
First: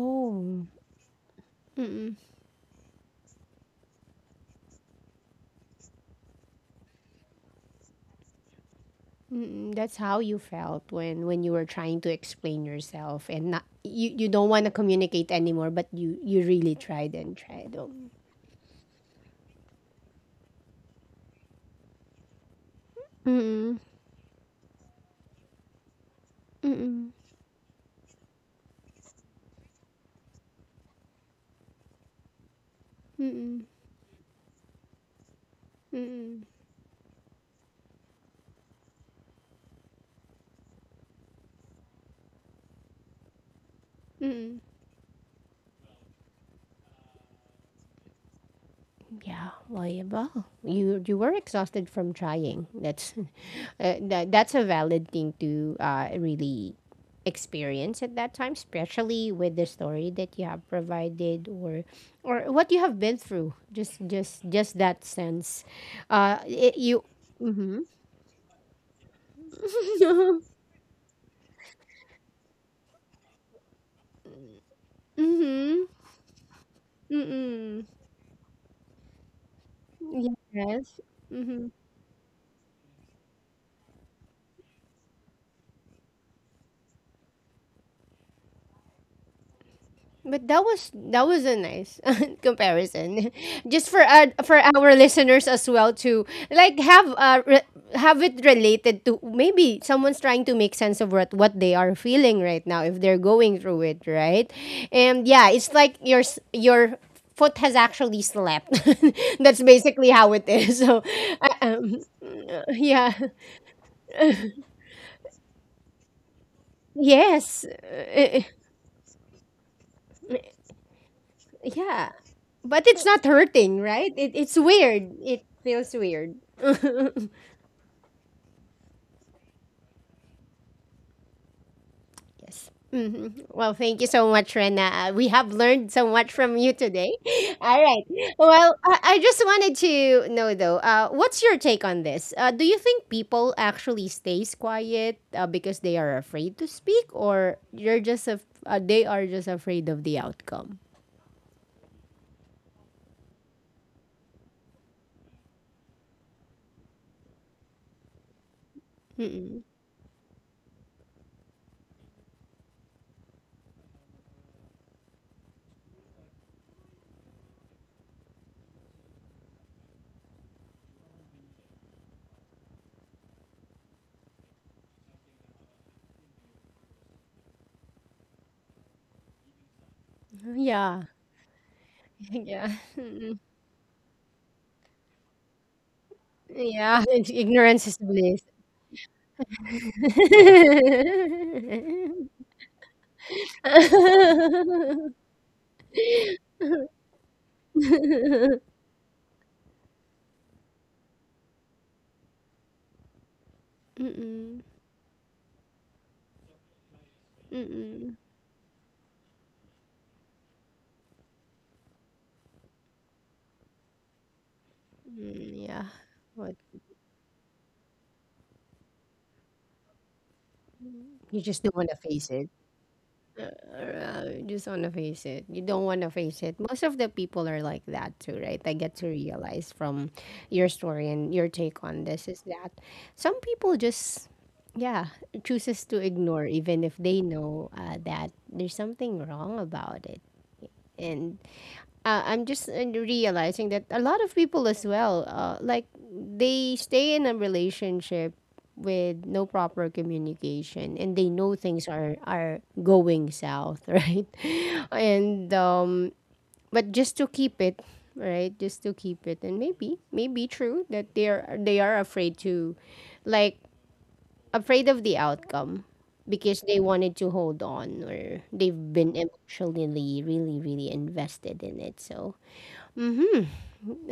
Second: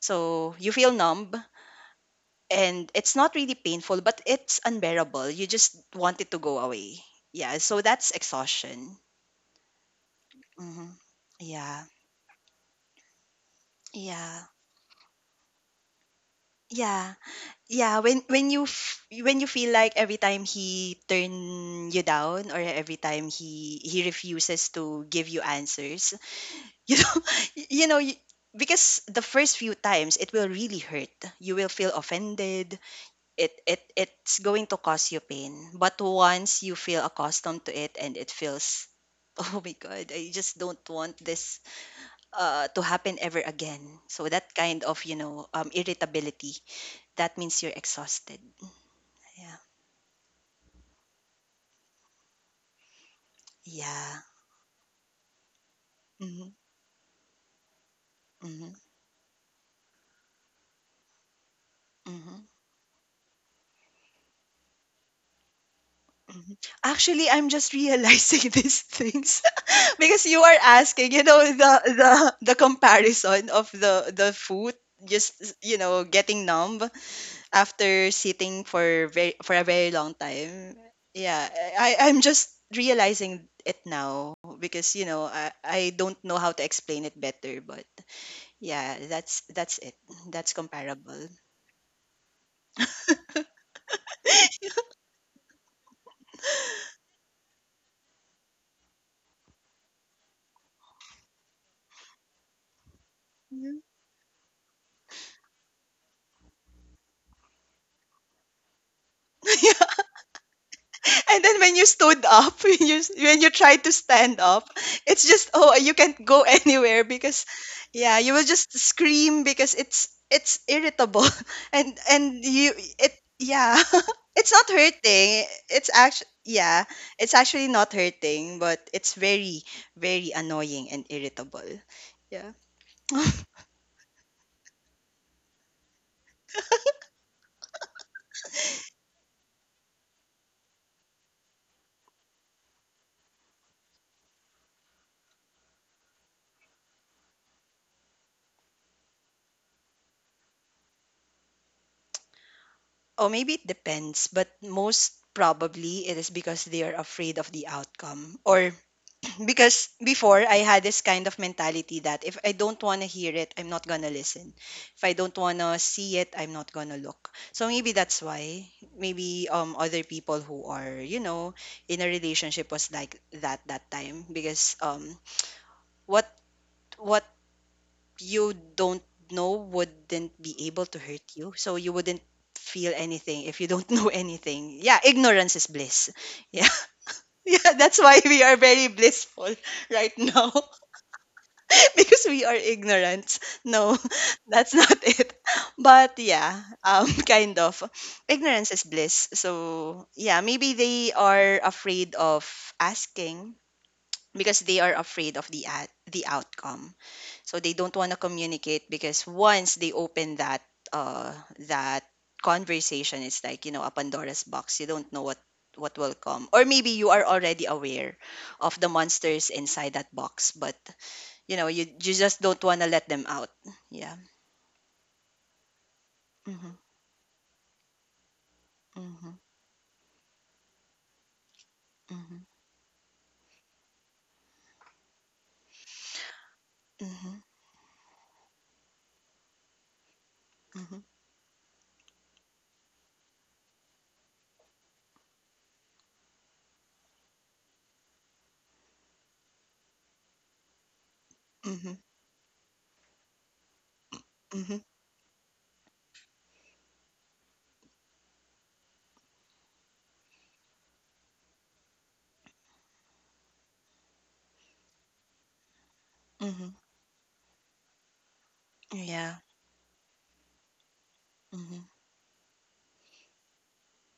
B: So you feel numb
A: Mm-mm.
B: and it's not really painful, but it's unbearable. You just want it to go away. Yeah, so that's exhaustion.
A: Mm, that's how you felt
B: Hmm.
A: when you were
B: Yeah,
A: trying to explain yourself, and not you, you
B: yeah,
A: don't want to communicate anymore, but you really
B: yeah,
A: tried and tried. Oh.
B: yeah. When when you feel like every time he turn you down or every time
A: Mm-mm.
B: he refuses to give you answers, you
A: Mm-mm.
B: know, you know, you, because the first few times it will really hurt. You will feel offended it
A: Mm-mm.
B: it it's going to cause you pain. But
A: Mm-mm.
B: once you feel accustomed to it and it feels oh my god, I just don't want this to happen ever again. So that
A: Mm-mm.
B: kind of, you know, um, irritability, that means you're exhausted.
A: Yeah,
B: Yeah.
A: why well, you were exhausted from trying. That's
B: Yeah.
A: that's a valid thing to
B: Mhm.
A: really experience at that time,
B: Mhm.
A: especially with the story that you have provided,
B: Mhm.
A: or what you have been through. Just just that sense.
B: Mhm.
A: It, you.
B: Actually, I'm just
A: Mhm.
B: realizing these things because you are asking, you know, the the comparison of the food just, you
A: mhm.
B: know, getting numb
A: Mhm.
B: after sitting for very, for a very long time.
A: Yes.
B: Yeah,
A: Mhm.
B: I'm just realizing it now because you know I don't know how to explain it better but yeah that's it, that's
A: But that was,
B: comparable.
A: that was a nice comparison, just for our listeners as well, to like have have it related to maybe someone's trying to make sense of what they are feeling right now if they're going
B: Mhm.
A: through it, right? And yeah, it's like your your foot has actually slept. That's basically how it is. So,
B: And then
A: uh,
B: when you
A: um,
B: stood up, when you
A: yeah,
B: when you tried to stand up, it's just oh you can't go anywhere because
A: yes.
B: yeah, you will just scream because it's irritable
A: Yeah.
B: and you
A: But
B: it
A: it's not
B: Yeah.
A: hurting, right?
B: It's
A: It's
B: not
A: weird.
B: hurting.
A: It
B: It's
A: feels
B: actually
A: weird.
B: yeah, it's actually not hurting, but it's very very annoying and irritable. Yeah.
A: Yes. hmm Well, thank you so much, Rena. We have learned so much from you today. All right. Well, I just wanted to know, though, what's your take on this? Do you think people actually stays quiet because they are afraid to speak, or they are just afraid of the outcome?
B: Or maybe it depends, but most probably it is because they are afraid of the outcome or
A: Mm-mm.
B: because before I had this kind of mentality that if I don't want to hear it, I'm not going to listen. If I don't want to see it, I'm not going to look. So maybe that's why maybe um, other people who are, you know, in a relationship was like that that time because um, what what you don't know wouldn't be able
A: Yeah.
B: to hurt you. So you wouldn't
A: Yeah.
B: feel
A: Mm-mm.
B: anything if you don't know anything. Yeah, ignorance is bliss. Yeah.
A: Yeah. Ignorance
B: Yeah,
A: is
B: that's why
A: bliss.
B: we are very blissful right now.
A: Mm-mm.
B: Because we are ignorant. No, that's not it. But yeah, kind of. Ignorance is bliss. So yeah, maybe they are afraid of asking because they are afraid of the at the outcome. So they
A: Mm-mm.
B: don't
A: Mm,
B: want to communicate because once they open that uh that conversation, it's like, you know, a Pandora's box. You don't know
A: yeah.
B: what will come,
A: What?
B: or maybe you are already aware of the monsters inside that box but,
A: You
B: you
A: just
B: know,
A: don't
B: you
A: want to
B: you
A: face
B: just
A: it.
B: don't wanna let them out. Yeah.
A: You just want to face it. You don't want to face it.
B: Mhm,
A: Most of the people are like that too, right? I get to
B: mhm,
A: realize from your story, and your take on this
B: mhm,
A: is that some people just, yeah, chooses to ignore, even if they
B: mhm,
A: know that there's something wrong about it.
B: mhm,
A: And I'm just realizing that a lot of people as well, like they stay in a relationship with no proper communication, and they know things
B: mhm,
A: are going south, right?
B: mhm,
A: And but just to keep it, right, just to keep it, and maybe maybe true that they are afraid to, like, afraid of the outcome, because
B: mhm.
A: they wanted to hold on, or they've been
B: Yeah.
A: emotionally really really invested in
B: Mhm.
A: it, so. Mhm.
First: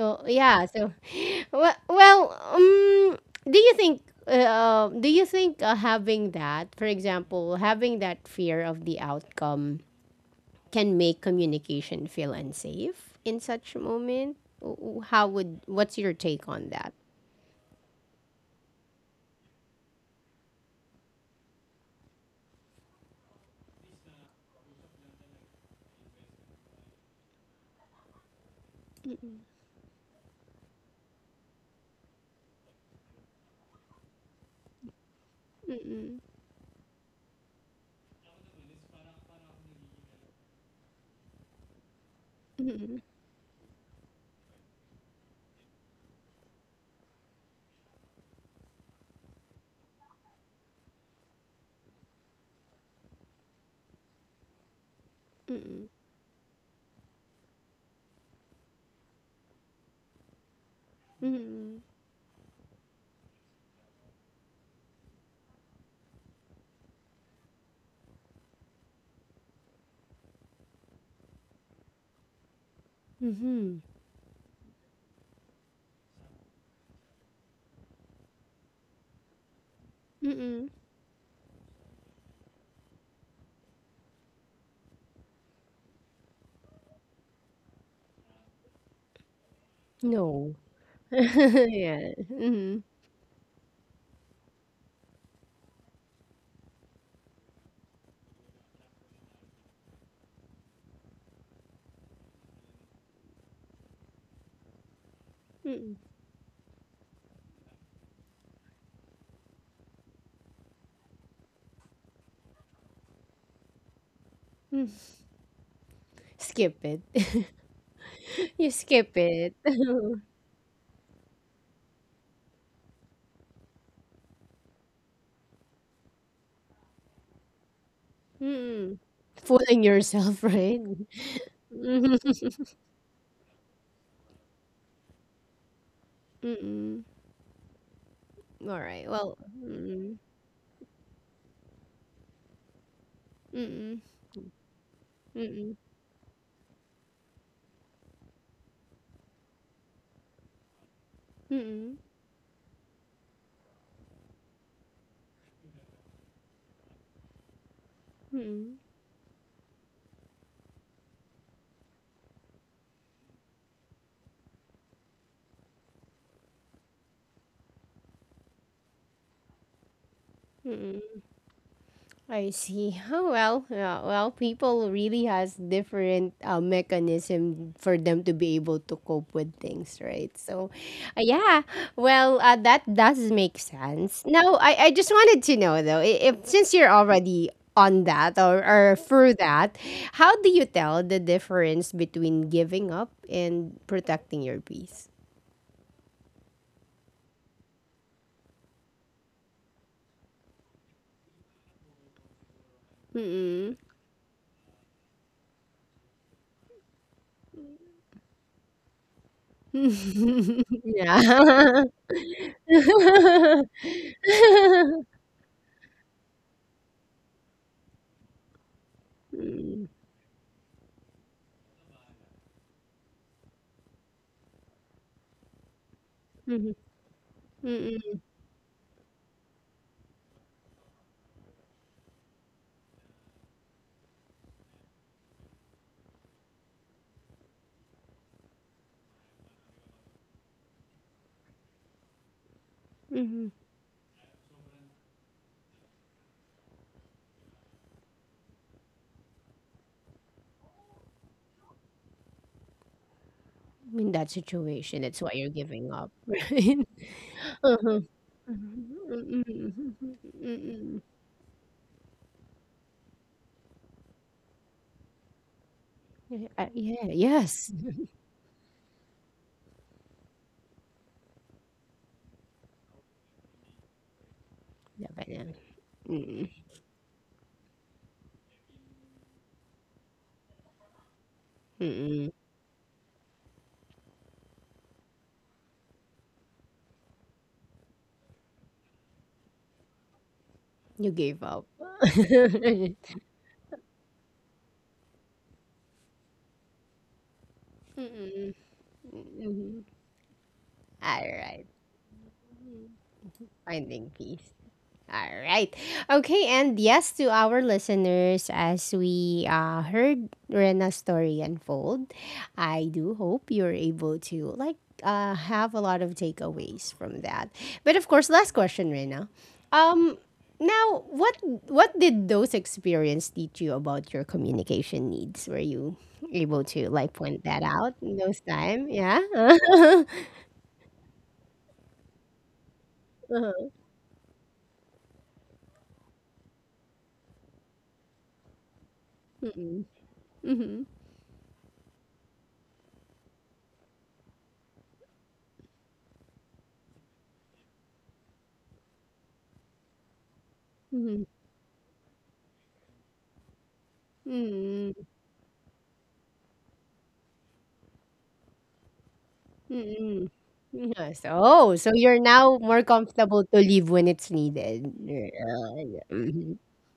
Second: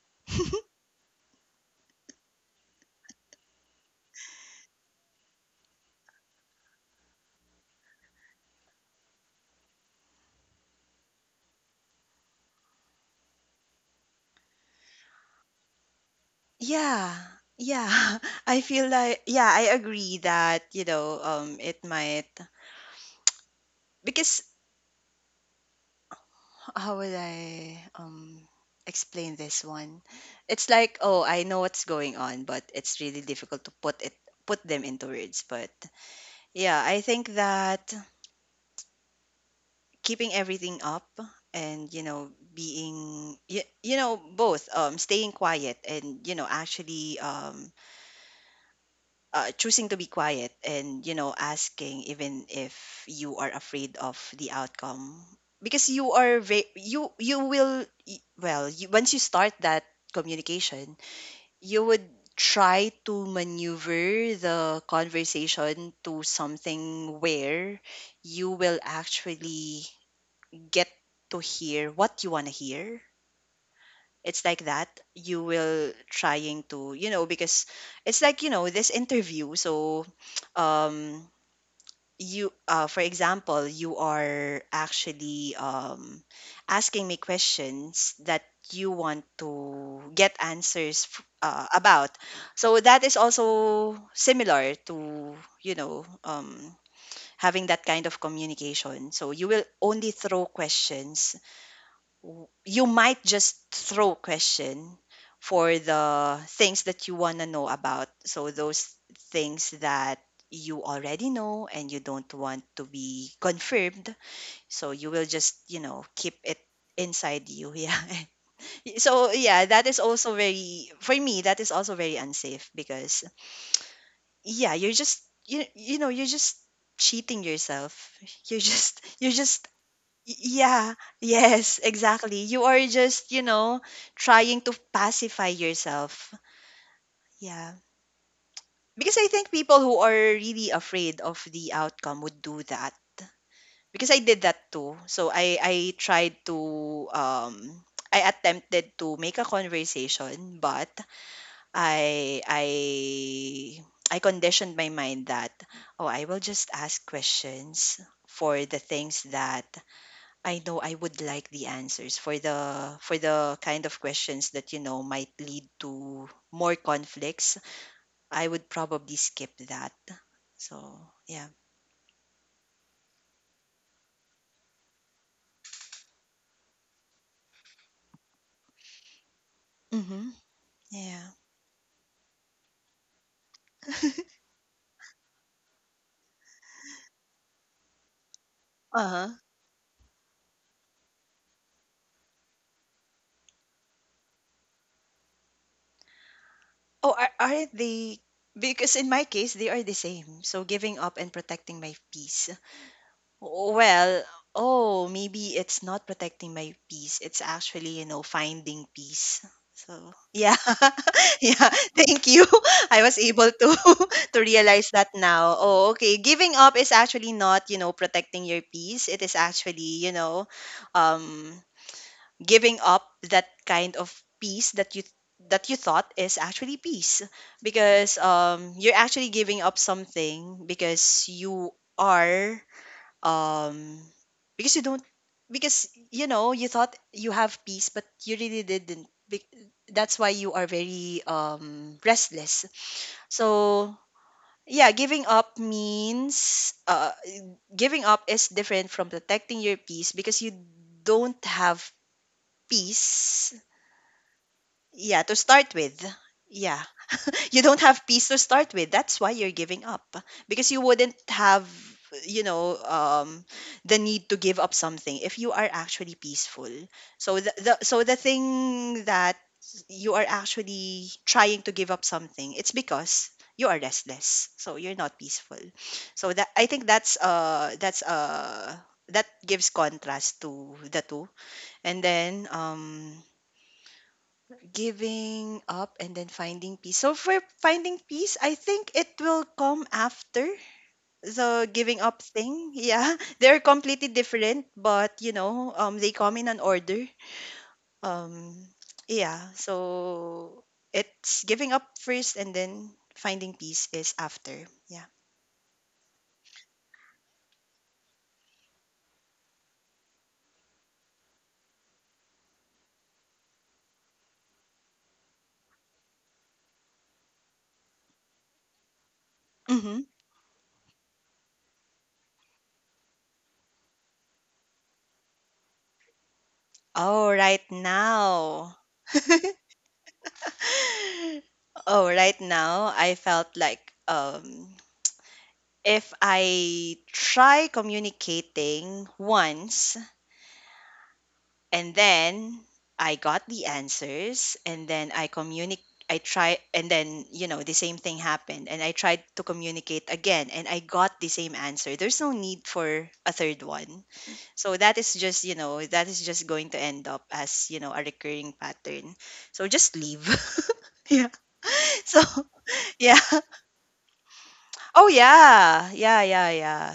A: Oh, yeah. So, well, well, um, do you think having that, for example, having that fear of the outcome can make communication feel unsafe in such moment? What's your take on that?
B: Yeah. Yeah. I feel like yeah, I agree that, you know, um, it might because how would I um, explain this one? It's like, oh, I know what's going on, but it's really difficult to put it put them into words. But
A: Mm-mm.
B: yeah, I think that keeping everything up and, you know,
A: Mm-mm.
B: being you, you know, both um, staying quiet and you know actually choosing to be quiet and you know asking even if you are afraid of the outcome
A: Mm-mm.
B: because you you will y- well you, once you start that communication
A: Mm-mm.
B: you would try to maneuver the conversation to something where you will actually get to hear what you want to hear.
A: Mm-mm.
B: It's like that. You will trying to, you know, because it's like, you know, this interview. So,
A: Mm-mm.
B: um, you, for example, you are actually asking me questions that you want to get
A: No.
B: answers about.
A: Yeah.
B: So
A: Mm-mm.
B: that is also similar to, you know, having that kind of communication. So you will only throw questions you might just throw question for
A: Mm-mm.
B: the things that you want to know about so those things that you already know and you don't want to be confirmed so you will just, you know, keep it
A: Skip it.
B: inside you yeah
A: You skip
B: so
A: it.
B: yeah that is also very for me that is also very unsafe because yeah you're just you know you're just cheating yourself, you're
A: Mm.
B: just you're just
A: Fooling
B: Y-
A: yourself, right?
B: Yeah, yes,
A: Mhm.
B: exactly. You are just, you know, trying to pacify yourself.
A: Mm.
B: Yeah.
A: Alright,
B: Because I
A: well,
B: think people who are
A: mm,
B: really afraid of the outcome would do that.
A: mm,
B: Because I did that too. So
A: mm,
B: I
A: mm,
B: I tried to um, I attempted to make a conversation, but
A: mm,
B: I I I conditioned my mind that oh, I will just ask questions for
A: mm,
B: the things that I know I would like the answers for the kind of questions that you know might lead to more conflicts. I would probably skip that. So
A: mm.
B: yeah,
A: I see. Oh well, yeah, well, people really has different mechanism for them to be able to cope with things, right?
B: mm-hmm.
A: So,
B: Yeah.
A: yeah, well, that does make sense. Now, I just wanted to know though, if since you're already on that, or
B: Uh-huh.
A: through that, how do you tell the difference between giving up and protecting your peace?
B: Oh, are they? Because in my case, they are the same. So giving up and protecting my peace.
A: Mm-mm.
B: Well, oh, maybe it's not protecting my peace. It's actually, you know, finding peace. So, yeah. Yeah.
A: Yeah.
B: Thank you. I was able to to realize that now. Oh, okay. Giving up is actually not, you know, protecting your peace. It is actually, you know, um, giving up that kind of peace that you thought is
A: Mm.
B: actually peace because
A: Mm,
B: um, you're actually giving up something because you are um, because you don't because you know you thought you have peace but you really didn't. That's why you are very um, restless
A: mhm.
B: so yeah giving up means giving up is different from protecting your peace because you don't have peace
A: In that situation,
B: yeah
A: that's why
B: to
A: you're
B: start
A: giving
B: with,
A: up, right?
B: yeah you don't
A: Uh-huh.
B: have peace to start with that's why
A: Mm,
B: you're
A: mhm,
B: giving
A: mhm,
B: up because you
A: mhm.
B: wouldn't have, you know, um, the need to give up something if you are actually peaceful
A: Yeah,
B: so
A: yes.
B: the so the thing that you are actually trying to give up something it's because you are restless so you're not
A: Definitely.
B: peaceful so that
A: Mm,
B: I think that's that gives contrast to the two and
A: mm.
B: then um, giving up and then finding peace. So for finding peace, I think it will come after
A: You gave up.
B: the giving up thing. Yeah, they're completely different, but you know, they come in an order. Um, yeah, so
A: All
B: it's
A: right.
B: giving up first and then finding peace
A: Finding
B: is
A: peace.
B: after. Yeah.
A: All right. Okay, and yes, to our listeners, as we heard Rena's story unfold, I do hope you're able to like have a lot of takeaways from that. But of course, last question, Rena.
B: Mm-hmm.
A: Um, Now, what did those experiences teach you about your communication needs? Were you able to like
B: Oh,
A: point
B: right
A: that out in those
B: now.
A: time? Yeah.
B: Oh, right now I felt
A: Uh-huh.
B: like um, if I try communicating
A: Mm-mm.
B: once
A: Mm-hmm.
B: and then I got the answers and then I communicate I try and then you know the same thing happened and I tried to communicate again and I got
A: Mm-hmm.
B: the same answer. There's no need for a third one. So that
A: Mm-hmm.
B: is just, you know, that is just going to end up as, you know, a recurring pattern. So just leave.
A: Mm. Yeah, so
B: Yeah.
A: oh, so you're
B: So,
A: now more
B: yeah.
A: comfortable to leave when it's needed.
B: Oh yeah.
A: Yeah,
B: Yeah, yeah,
A: mhm.
B: yeah.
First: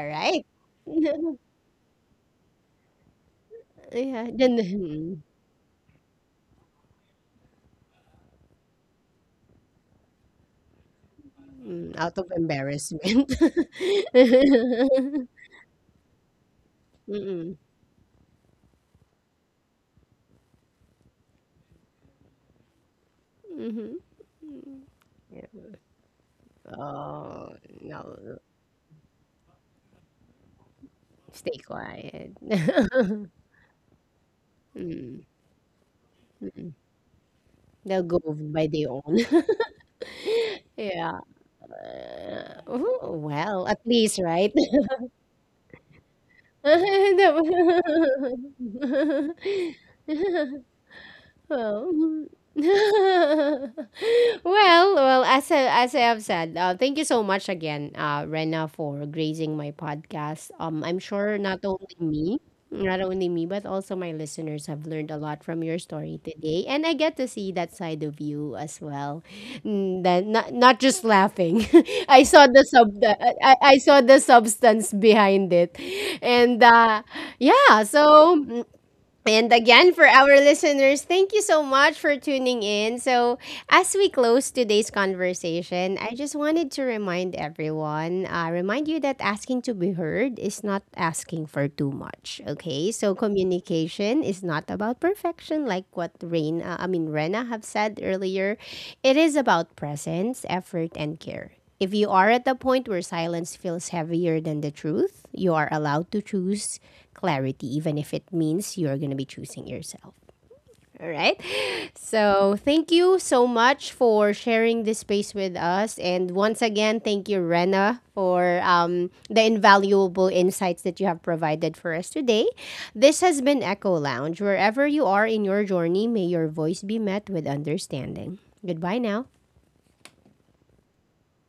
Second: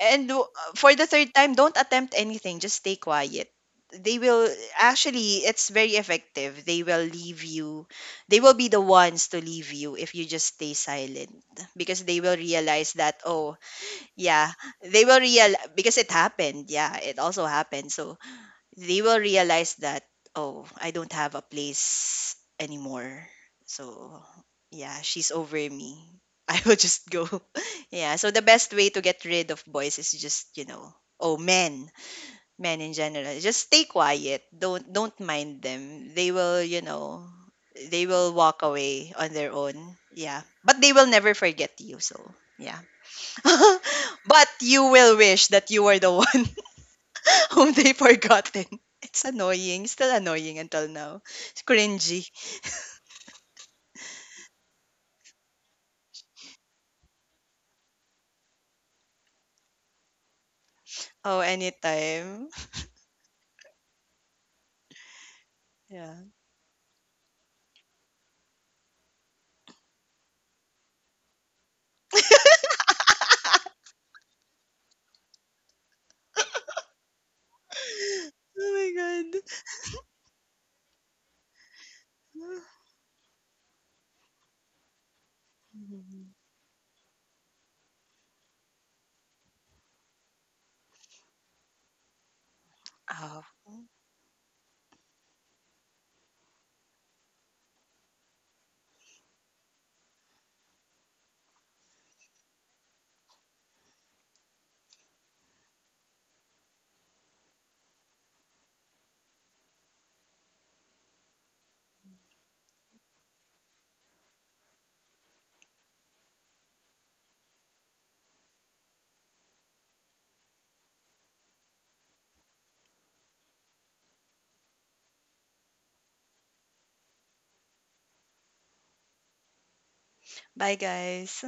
B: And for the third time, don't attempt anything. Just stay quiet. They
A: Yeah,
B: will
A: then mm,
B: actually, it's very effective. They will leave you. They will be the ones to leave you if you just stay silent
A: mm,
B: because
A: out
B: they
A: of
B: will realize that,
A: embarrassment.
B: oh, yeah, they will realize because it happened. Yeah, it also
A: Mm,
B: happened. So they will realize that oh, I don't have a place anymore
A: mhm.
B: so
A: Mm.
B: yeah she's
A: Yeah.
B: over me I will just go.
A: Oh,
B: Yeah, so
A: no.
B: the best way to get rid of boys is just, you know, oh
A: Stay
B: men,
A: quiet.
B: men in general just stay quiet, don't
A: Mm.
B: mind them they will you know
A: They'll
B: they
A: go
B: will walk
A: by their
B: away
A: own.
B: on their own yeah but they will
A: Yeah.
B: never forget you so yeah
A: Oh, well, at least,
B: but
A: right?
B: you will wish that you were the one.
A: 对。不？
B: Home they forgotten. It's annoying. Still annoying until now. It's
A: Oh.
B: cringy.
A: Well, well, as I have said, thank you so much again, Rena, for gracing my podcast. I'm sure
B: Oh, anytime.
A: not only me, but also my listeners have learned a lot from your
B: Yeah.
A: story today, and I get to see that side of you as well. Mm, that not, not just laughing. I saw the sub. I saw the substance behind it, and yeah. So
B: Oh my god.
A: and again, for our listeners, thank you so much for tuning in. So, as we close today's conversation, I
B: Mhm.
A: just wanted to remind everyone, remind you that asking to be heard is not asking for too much. Okay, so
B: Oh.
A: communication is not about perfection, like what Rain, I mean Rena, have said earlier. It is about presence, effort, and care. If you are at the point where silence feels heavier than the truth, you are allowed to choose clarity, even if it means you're going to be choosing yourself. All right. So, thank you so much for sharing this space with us. And once again, thank you, Rena, for the invaluable insights that you have provided for us today. This has been Echo Lounge. Wherever you are in your journey, may your voice be met with understanding. Goodbye now.
B: Bye guys.